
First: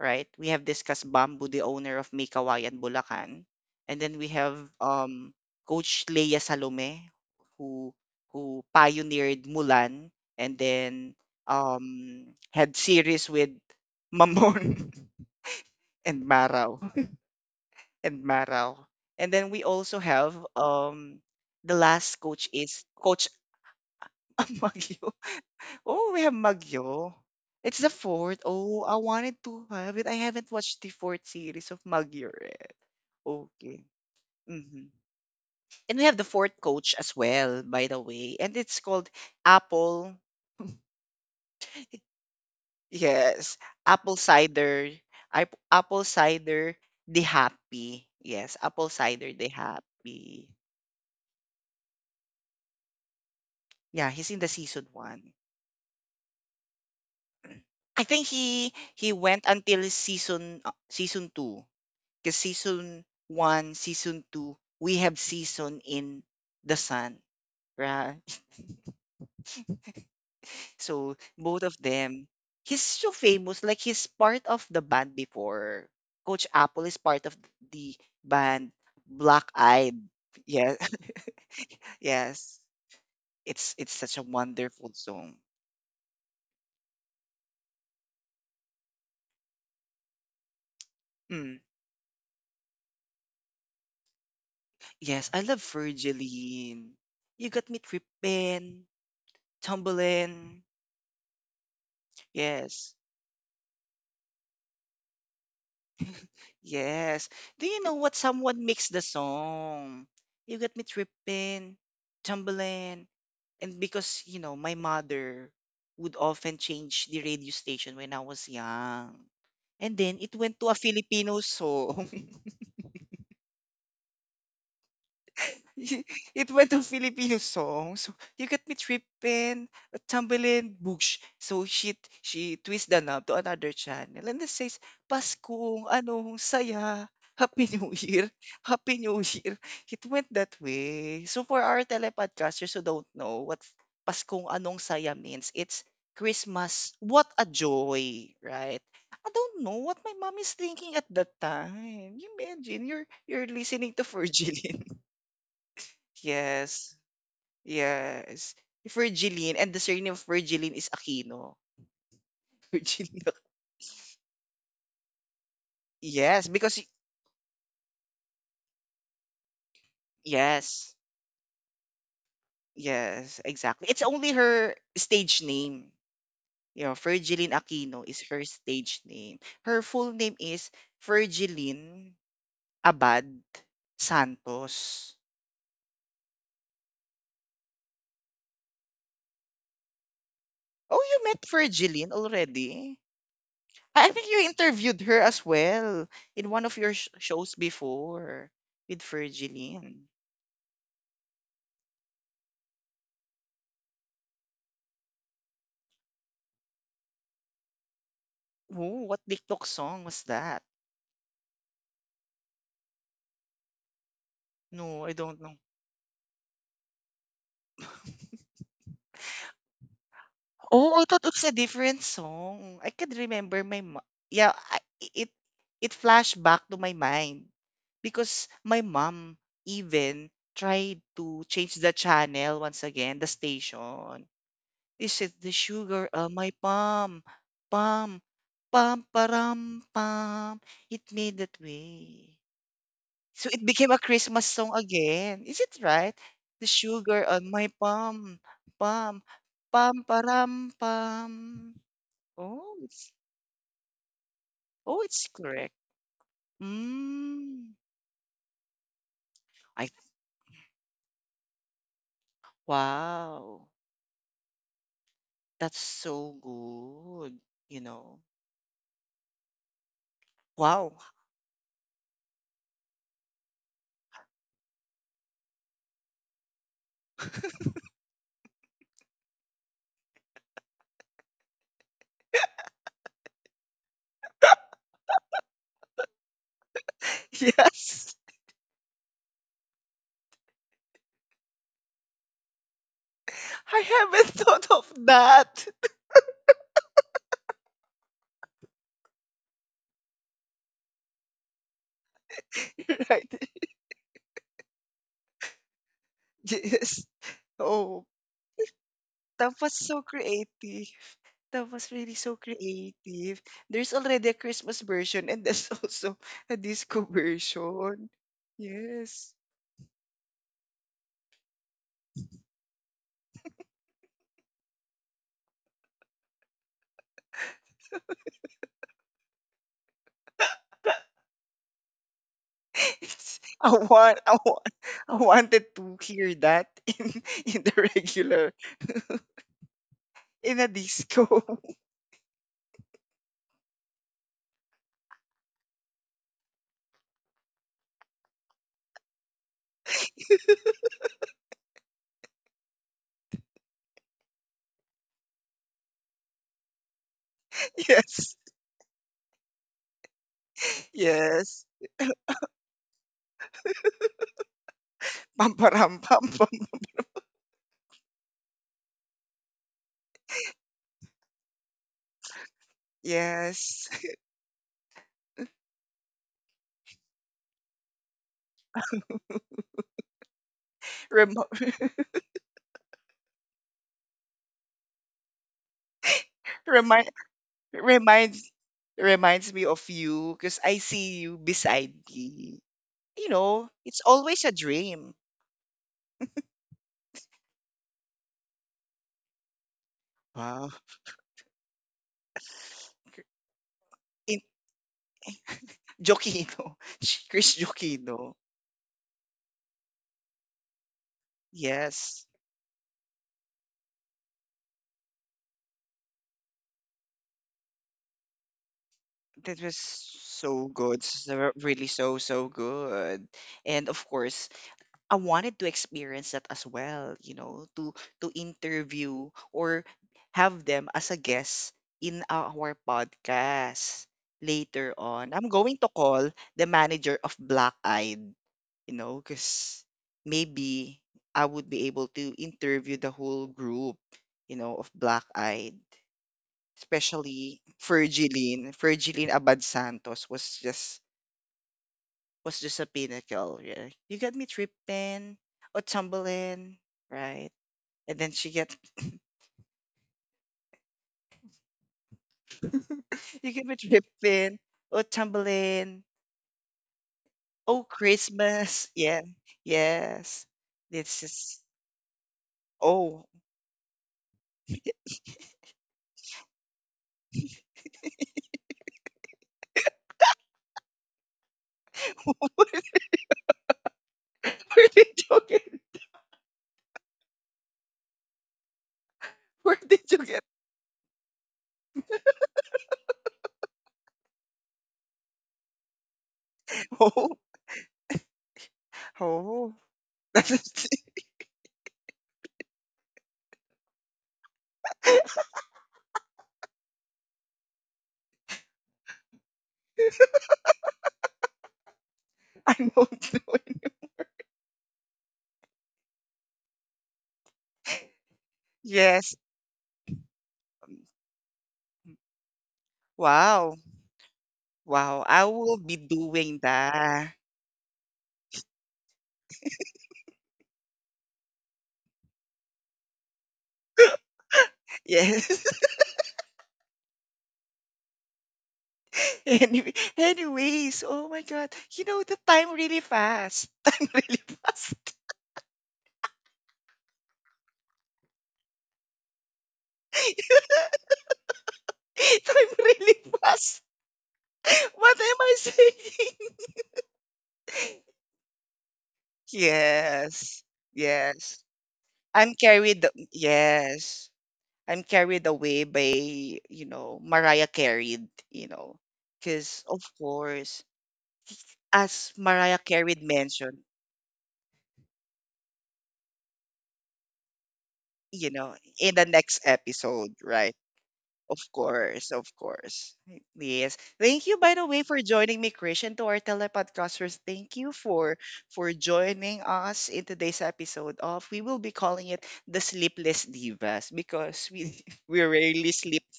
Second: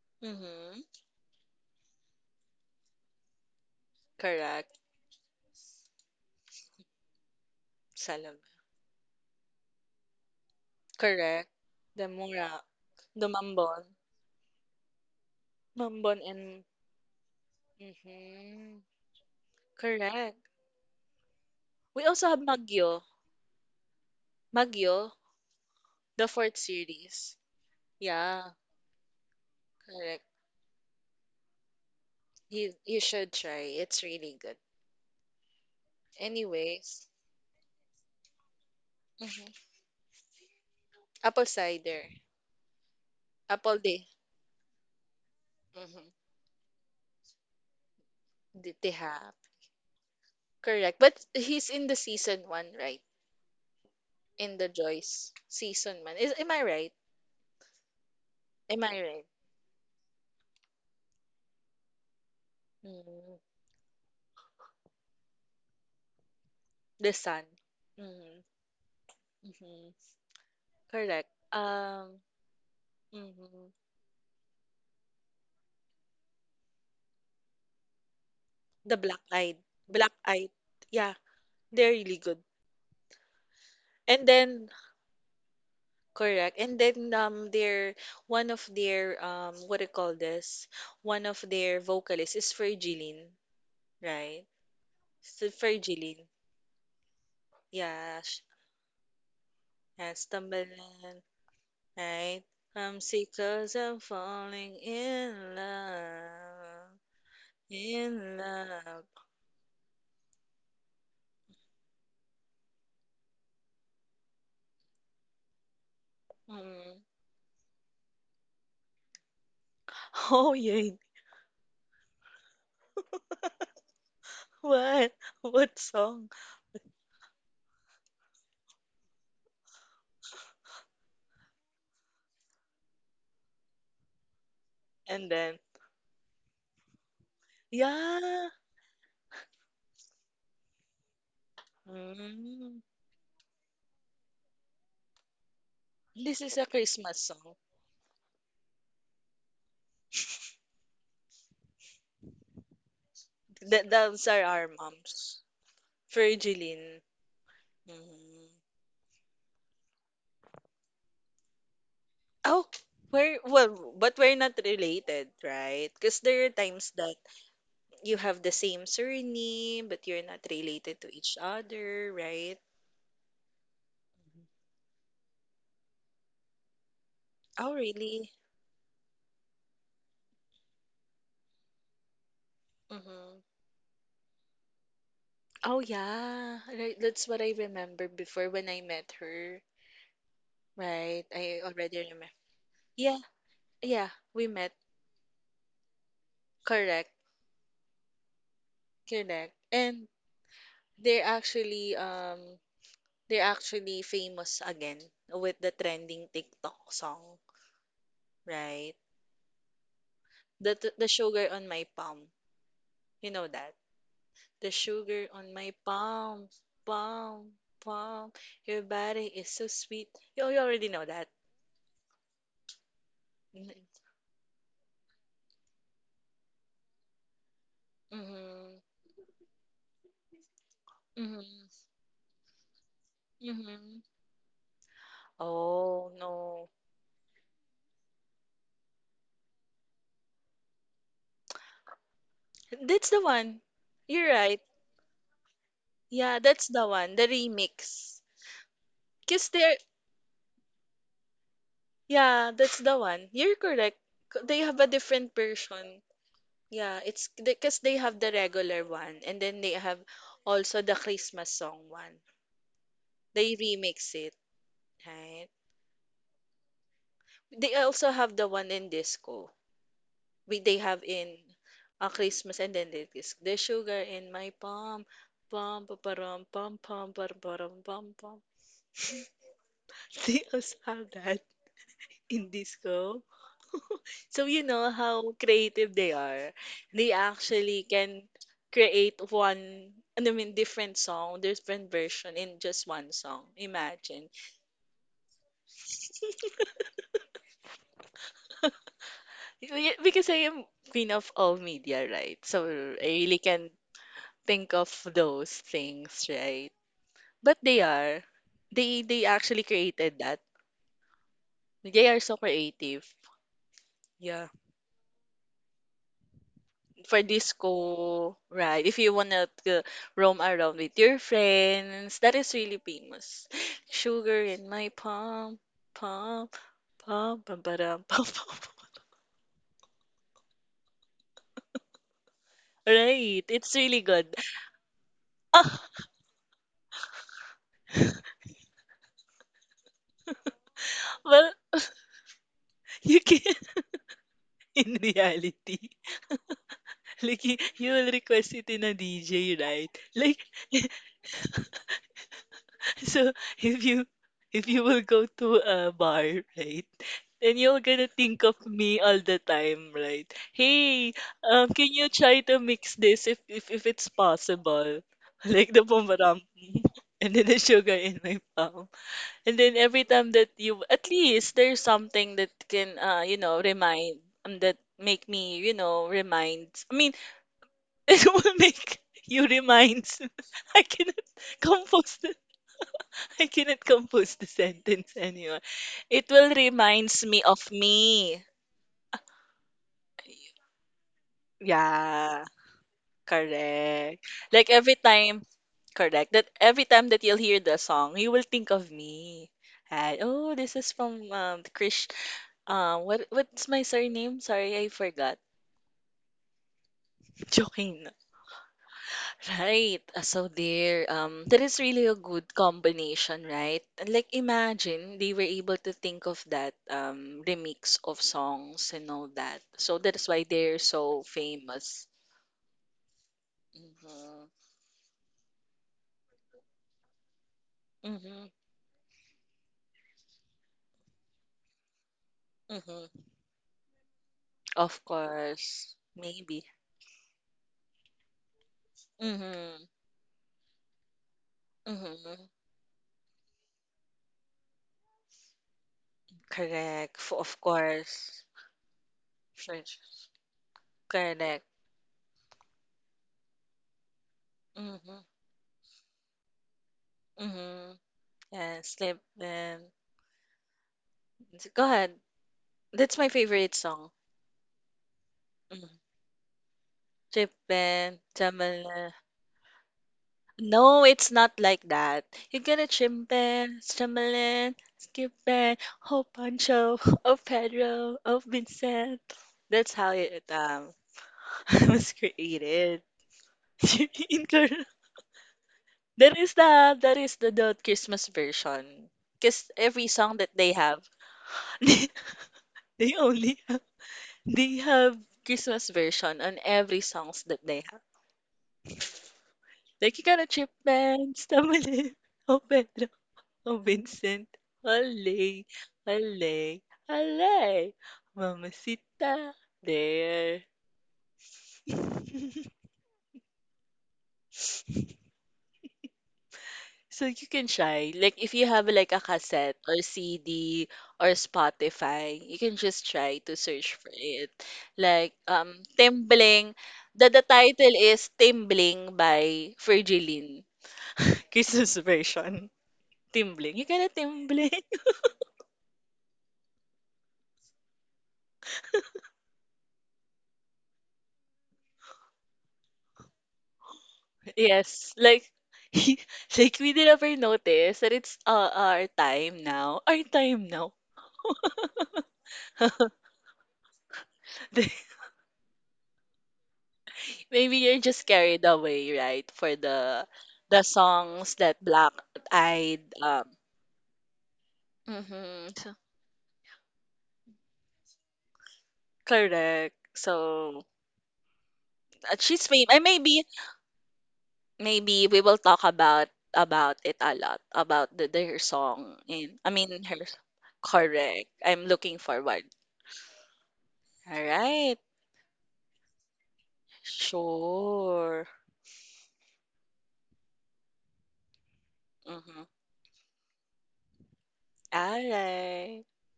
A: right? We have
B: Mm-hmm.
A: discussed Bamboo, the owner of May Kawayan, Bulacan. And then we have,
B: Correct.
A: um, Coach Leia Salome, who
B: Salam.
A: who pioneered Mulan, and then
B: Correct. The
A: um,
B: Mura,
A: had series
B: the
A: with
B: Mambon,
A: Mamon
B: Mambon,
A: and
B: and
A: Maraw. And
B: mm-hmm.
A: Maraw. And then we also have,
B: Correct.
A: um, the
B: We
A: last
B: also have
A: coach is
B: Magyo,
A: Coach
B: Magyo,
A: Amagyo. Oh, we
B: the
A: have
B: fourth
A: Magyo.
B: series.
A: It's the fourth.
B: Yeah,
A: Oh, I wanted to have it. I
B: correct.
A: haven't watched the fourth series of Magyo yet.
B: You you should try.
A: Okay.
B: It's really good.
A: Hmm. And we have the fourth coach
B: Anyways,
A: as well, by the way. And it's called
B: mhm.
A: Apple.
B: Apple cider,
A: Yes.
B: apple day,
A: Apple Cider. ap- Apple
B: mm-hmm.
A: Cider the Happy. Yes. Apple
B: They
A: Cider
B: have
A: the Happy.
B: correct. But he's in the season one, right?
A: Yeah, he's in the
B: In the
A: season one.
B: Joyce season one, is, am I right?
A: I think he
B: Am I
A: he
B: right?
A: went until season uh, season two. Because season
B: Mm,
A: one, season two, we have season in the
B: the
A: sun,
B: sun.
A: right?
B: Mm, hmm.
A: So
B: Correct.
A: both of
B: Um,
A: them, he's so famous.
B: mhm.
A: Like he's part of the band before. Coach Apple is part of the band
B: The black
A: Black
B: eyed,
A: Eyed.
B: black eyed.
A: Yeah.
B: Yeah, they're really good.
A: Yes. It's it's such a
B: And then
A: wonderful song.
B: correct. And then um, their one of their, um, what do you call this? One of
A: Mm.
B: their vocalists is Virgilin. Right.
A: Yes, I
B: Still
A: love
B: Virgilin.
A: Virgilene. You got me
B: Yeah, sh-
A: trippin',
B: and
A: tumbling.
B: stumbling, right?
A: Yes.
B: I'm sick I I'm falling in love.
A: Yes. Do you know what
B: In
A: someone mixed the
B: love.
A: song? You got me tripping, tumbling. And because, you know, my mother would often
B: Mm.
A: change the radio station when I was young. And then it
B: Oh,
A: went to a
B: yeah.
A: Filipino song.
B: What? What song?
A: It went to Filipino songs. So, you got me tripping, a tumbling, boogsh. So she she twists the knob to another channel and it says,
B: And then,
A: Paskong, anong saya, Happy New Year,
B: yeah.
A: Happy New Year. It went that way. So for our telepodcasters who
B: Mm.
A: don't know what Paskong, anong saya means, it's
B: This is a
A: Christmas.
B: Christmas
A: What a
B: song.
A: joy, right? I don't know what my mom is thinking at that time. You imagine you're you're
B: Th
A: listening to
B: those are our
A: Virgilin.
B: moms.
A: Yes.
B: Virgilin. Mm.
A: Yes. Virgilene, and the surname of Virgilene is Aquino.
B: Oh,
A: Virgilio.
B: we're, well, but we're not related, right? Because
A: Yes,
B: there are
A: because y-
B: times that you have the same surname, but you're not
A: yes.
B: related to each other, right?
A: Yes, exactly. It's only her stage name. You know, Virgilene
B: Oh,
A: Aquino is
B: really?
A: her stage name. Her full name is Virgilene Abad
B: Mm-hmm.
A: Santos.
B: Oh, yeah. Right. That's what I remember before when I met her.
A: Oh, you
B: Right.
A: met
B: I already
A: Virgilene
B: remember.
A: already?
B: Yeah.
A: I I
B: Yeah.
A: think you
B: We met.
A: interviewed her as well in one of your sh-
B: Correct.
A: shows before with
B: Correct.
A: Virgilene.
B: And they're actually um they're actually famous again with the trending TikTok song, right?
A: Oh, what TikTok song was that?
B: The the sugar on my palm. You know that. The
A: No, I
B: sugar
A: don't know.
B: on my palm, palm, palm. Your body is so sweet. You, you already
A: Oh,
B: know
A: I thought
B: that.
A: it's a different song. I can remember
B: Mm-hmm.
A: my mo- yeah, I, it it flashed back to my mind because my mom even tried
B: Mm-hmm.
A: to change the channel once again, the
B: Mm-hmm.
A: station. Is it the sugar
B: Oh,
A: of my
B: no.
A: palm, palm, pam, param, pam? It made that way.
B: That's the
A: So
B: one.
A: it became a
B: You're
A: Christmas
B: right.
A: song again. Is it right?
B: Yeah,
A: The
B: that's the one.
A: sugar
B: The
A: on my
B: remix.
A: palm, palm,
B: Because they're,
A: pam param pam.
B: yeah,
A: Oh,
B: that's the
A: it's
B: one. You're correct. C-. They have a
A: oh, it's
B: different
A: correct.
B: version. Yeah, it's
A: Mm.
B: because they have the regular one and then they
A: I
B: have also the Christmas song one. They
A: wow,
B: remix it, right?
A: that's so good.
B: They
A: You
B: also
A: know,
B: have the one in disco. We they
A: wow.
B: have in uh, Christmas, and then it is the sugar in my palm. Pom pom param pom pom param pom pom. Pum. They also have that in disco. So you know how creative they are. They actually
A: Yes,
B: can create one, I mean different song, different version in just one song.
A: I
B: Imagine.
A: haven't thought of that.
B: y- Because I am queen of all media, right? So I
A: Right?
B: really can think of those things, right?
A: Yes.
B: But they
A: Oh,
B: are. They they
A: that
B: actually
A: was so
B: created that.
A: creative. That was
B: They
A: really
B: are
A: so
B: so creative.
A: creative. There's already a
B: Yeah.
A: Christmas version and there's also a disco
B: For
A: version.
B: disco, right? If you
A: Yes.
B: wanna to roam around with your friends, that is really famous. Sugar in my palm, palm, palm, pam, pam, pam, pam.
A: It's-
B: Right.
A: I
B: It's really
A: want,
B: good.
A: I want, I wanted to hear that in in the regular, in a
B: Well,
A: disco.
B: you can, in reality. Like you, you will request it in a D J, right? Like So if you, if you will go to a bar, right, and you're gonna
A: Yes,
B: think of me all the time, right? Hey,
A: yes.
B: um, can you try to mix this if if if it's possible?
A: Pam
B: Like the
A: pam pam,
B: bumerang
A: pam.
B: and then the sugar in my palm. And then every time that you, at least there's something that can, uh, you know,
A: Yes.
B: remind, um, that make me, you know, reminds, I mean, it will make you reminds. I cannot
A: Rem
B: compose I cannot compose the sentence anymore. It will
A: remind
B: reminds me of me.
A: reminds Reminds me of you because I see you beside
B: Yeah,
A: me. You know, it's
B: correct.
A: always a
B: Like every
A: dream.
B: time, correct. That every time that you'll hear the song, you will think of me. And, oh,
A: Wow.
B: this is from um Krish. Um, what what's my
A: In
B: surname? Sorry, I forgot.
A: Jokino. Sh- Chris
B: Joking.
A: Jokino.
B: Right. Uh, so there, um, that is really a
A: Yes.
B: good combination, right? And like imagine they were able to think of that, um remix of songs and all
A: That
B: that.
A: was
B: So that is why
A: so
B: they're
A: good.
B: so
A: So, really
B: famous.
A: so, so good. And of
B: Mm-hmm.
A: course, I wanted to experience that as well, you know, to to
B: Mm-hmm.
A: interview or have them as a guest in our
B: Mm-hmm.
A: podcast later
B: Of
A: on. I'm going to
B: course.
A: call
B: Maybe.
A: the manager of Black Eyed, you know, because
B: Mm-hmm.
A: maybe I would be able to
B: Mm-hmm.
A: interview the whole group, you know, of Black Eyed,
B: Correct. F-
A: especially
B: of course.
A: Fergiline. Fergiline Abad
B: Sure, sure.
A: Santos was just
B: Correct.
A: was just a pinnacle. Yeah. You got me
B: Mm-hmm.
A: tripping or tumbling, right?
B: Mm-hmm.
A: And then she get
B: Yeah, slip, and go ahead. That's my
A: you got me
B: favorite song.
A: tripping or
B: Mm-hmm.
A: tumbling. Oh,
B: Chimpen,
A: Christmas.
B: chamalin.
A: Yeah. Yes.
B: No,
A: This
B: it's not
A: is
B: like that. You get a
A: oh.
B: chimpen, chamalin, skippen, oh Pancho, oh Pedro, oh Vincent. That's how it um was
A: What
B: created. Incorrect.
A: are they talking?
B: That is the, that is the, the Christmas version. Because
A: Where
B: every
A: did you
B: song
A: get?
B: that they have, they, they only have, they have Christmas version on every
A: Oh,
B: songs that they have.
A: oh.
B: Like you gotta chip man, stumble it, oh Vincent. Olay, olay, olay. Mamacita, there.
A: I don't know.
B: So you can try. Like if you have like a
A: Yes.
B: cassette or C D or Spotify, you can just try to
A: Wow.
B: search for it.
A: Wow,
B: Like
A: I will
B: um
A: be doing
B: Timbling. The,
A: that.
B: the title is Timbling by Virgilin. Christmas version. Timbling. You gotta timbling.
A: Yes. Anyway, anyways, oh my God. You know, the time really fast. Time really fast.
B: Yes, like like we did ever notice that it's, uh, our time now. Our time now.
A: Time really fast. What am I saying?
B: Maybe you're just carried away, right? For the
A: Yes.
B: the songs
A: Yes.
B: that Black
A: I'm
B: Eyed,
A: carried.
B: um
A: Yes. I'm carried
B: mhm,
A: away
B: so-,
A: by, you know, Mariah Carried, you know, because
B: correct.
A: of course,
B: So,
A: as
B: uh, she's
A: Mariah
B: famous. And
A: Carried
B: maybe,
A: mentioned,
B: maybe we will talk about about it a lot about the, the
A: you
B: her
A: know, in
B: song
A: the
B: in,
A: next
B: I mean her,
A: episode, right?
B: correct.
A: Of
B: I'm looking
A: course, of
B: forward.
A: course. Yes.
B: All
A: Thank you, by the
B: right.
A: way, for joining me, Christian. To our telepodcasters, thank you for
B: Sure.
A: for joining us in today's episode of we will be calling it
B: Mm-hmm.
A: the Sleepless Divas because we
B: All
A: we rarely
B: right.
A: sleep.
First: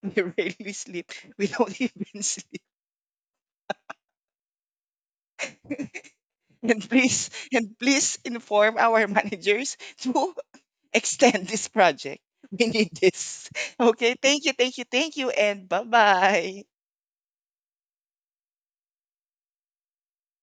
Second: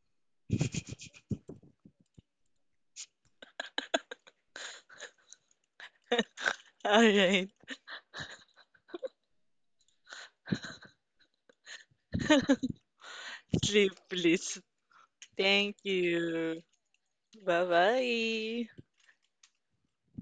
A: We rarely sleep. We don't even sleep. And
B: All
A: please,
B: right.
A: and please inform our managers to extend this project. We need this.
B: Sleep,
A: Okay, thank you,
B: please.
A: thank you, thank you, and
B: Thank
A: bye
B: you.
A: bye.
B: Bye bye.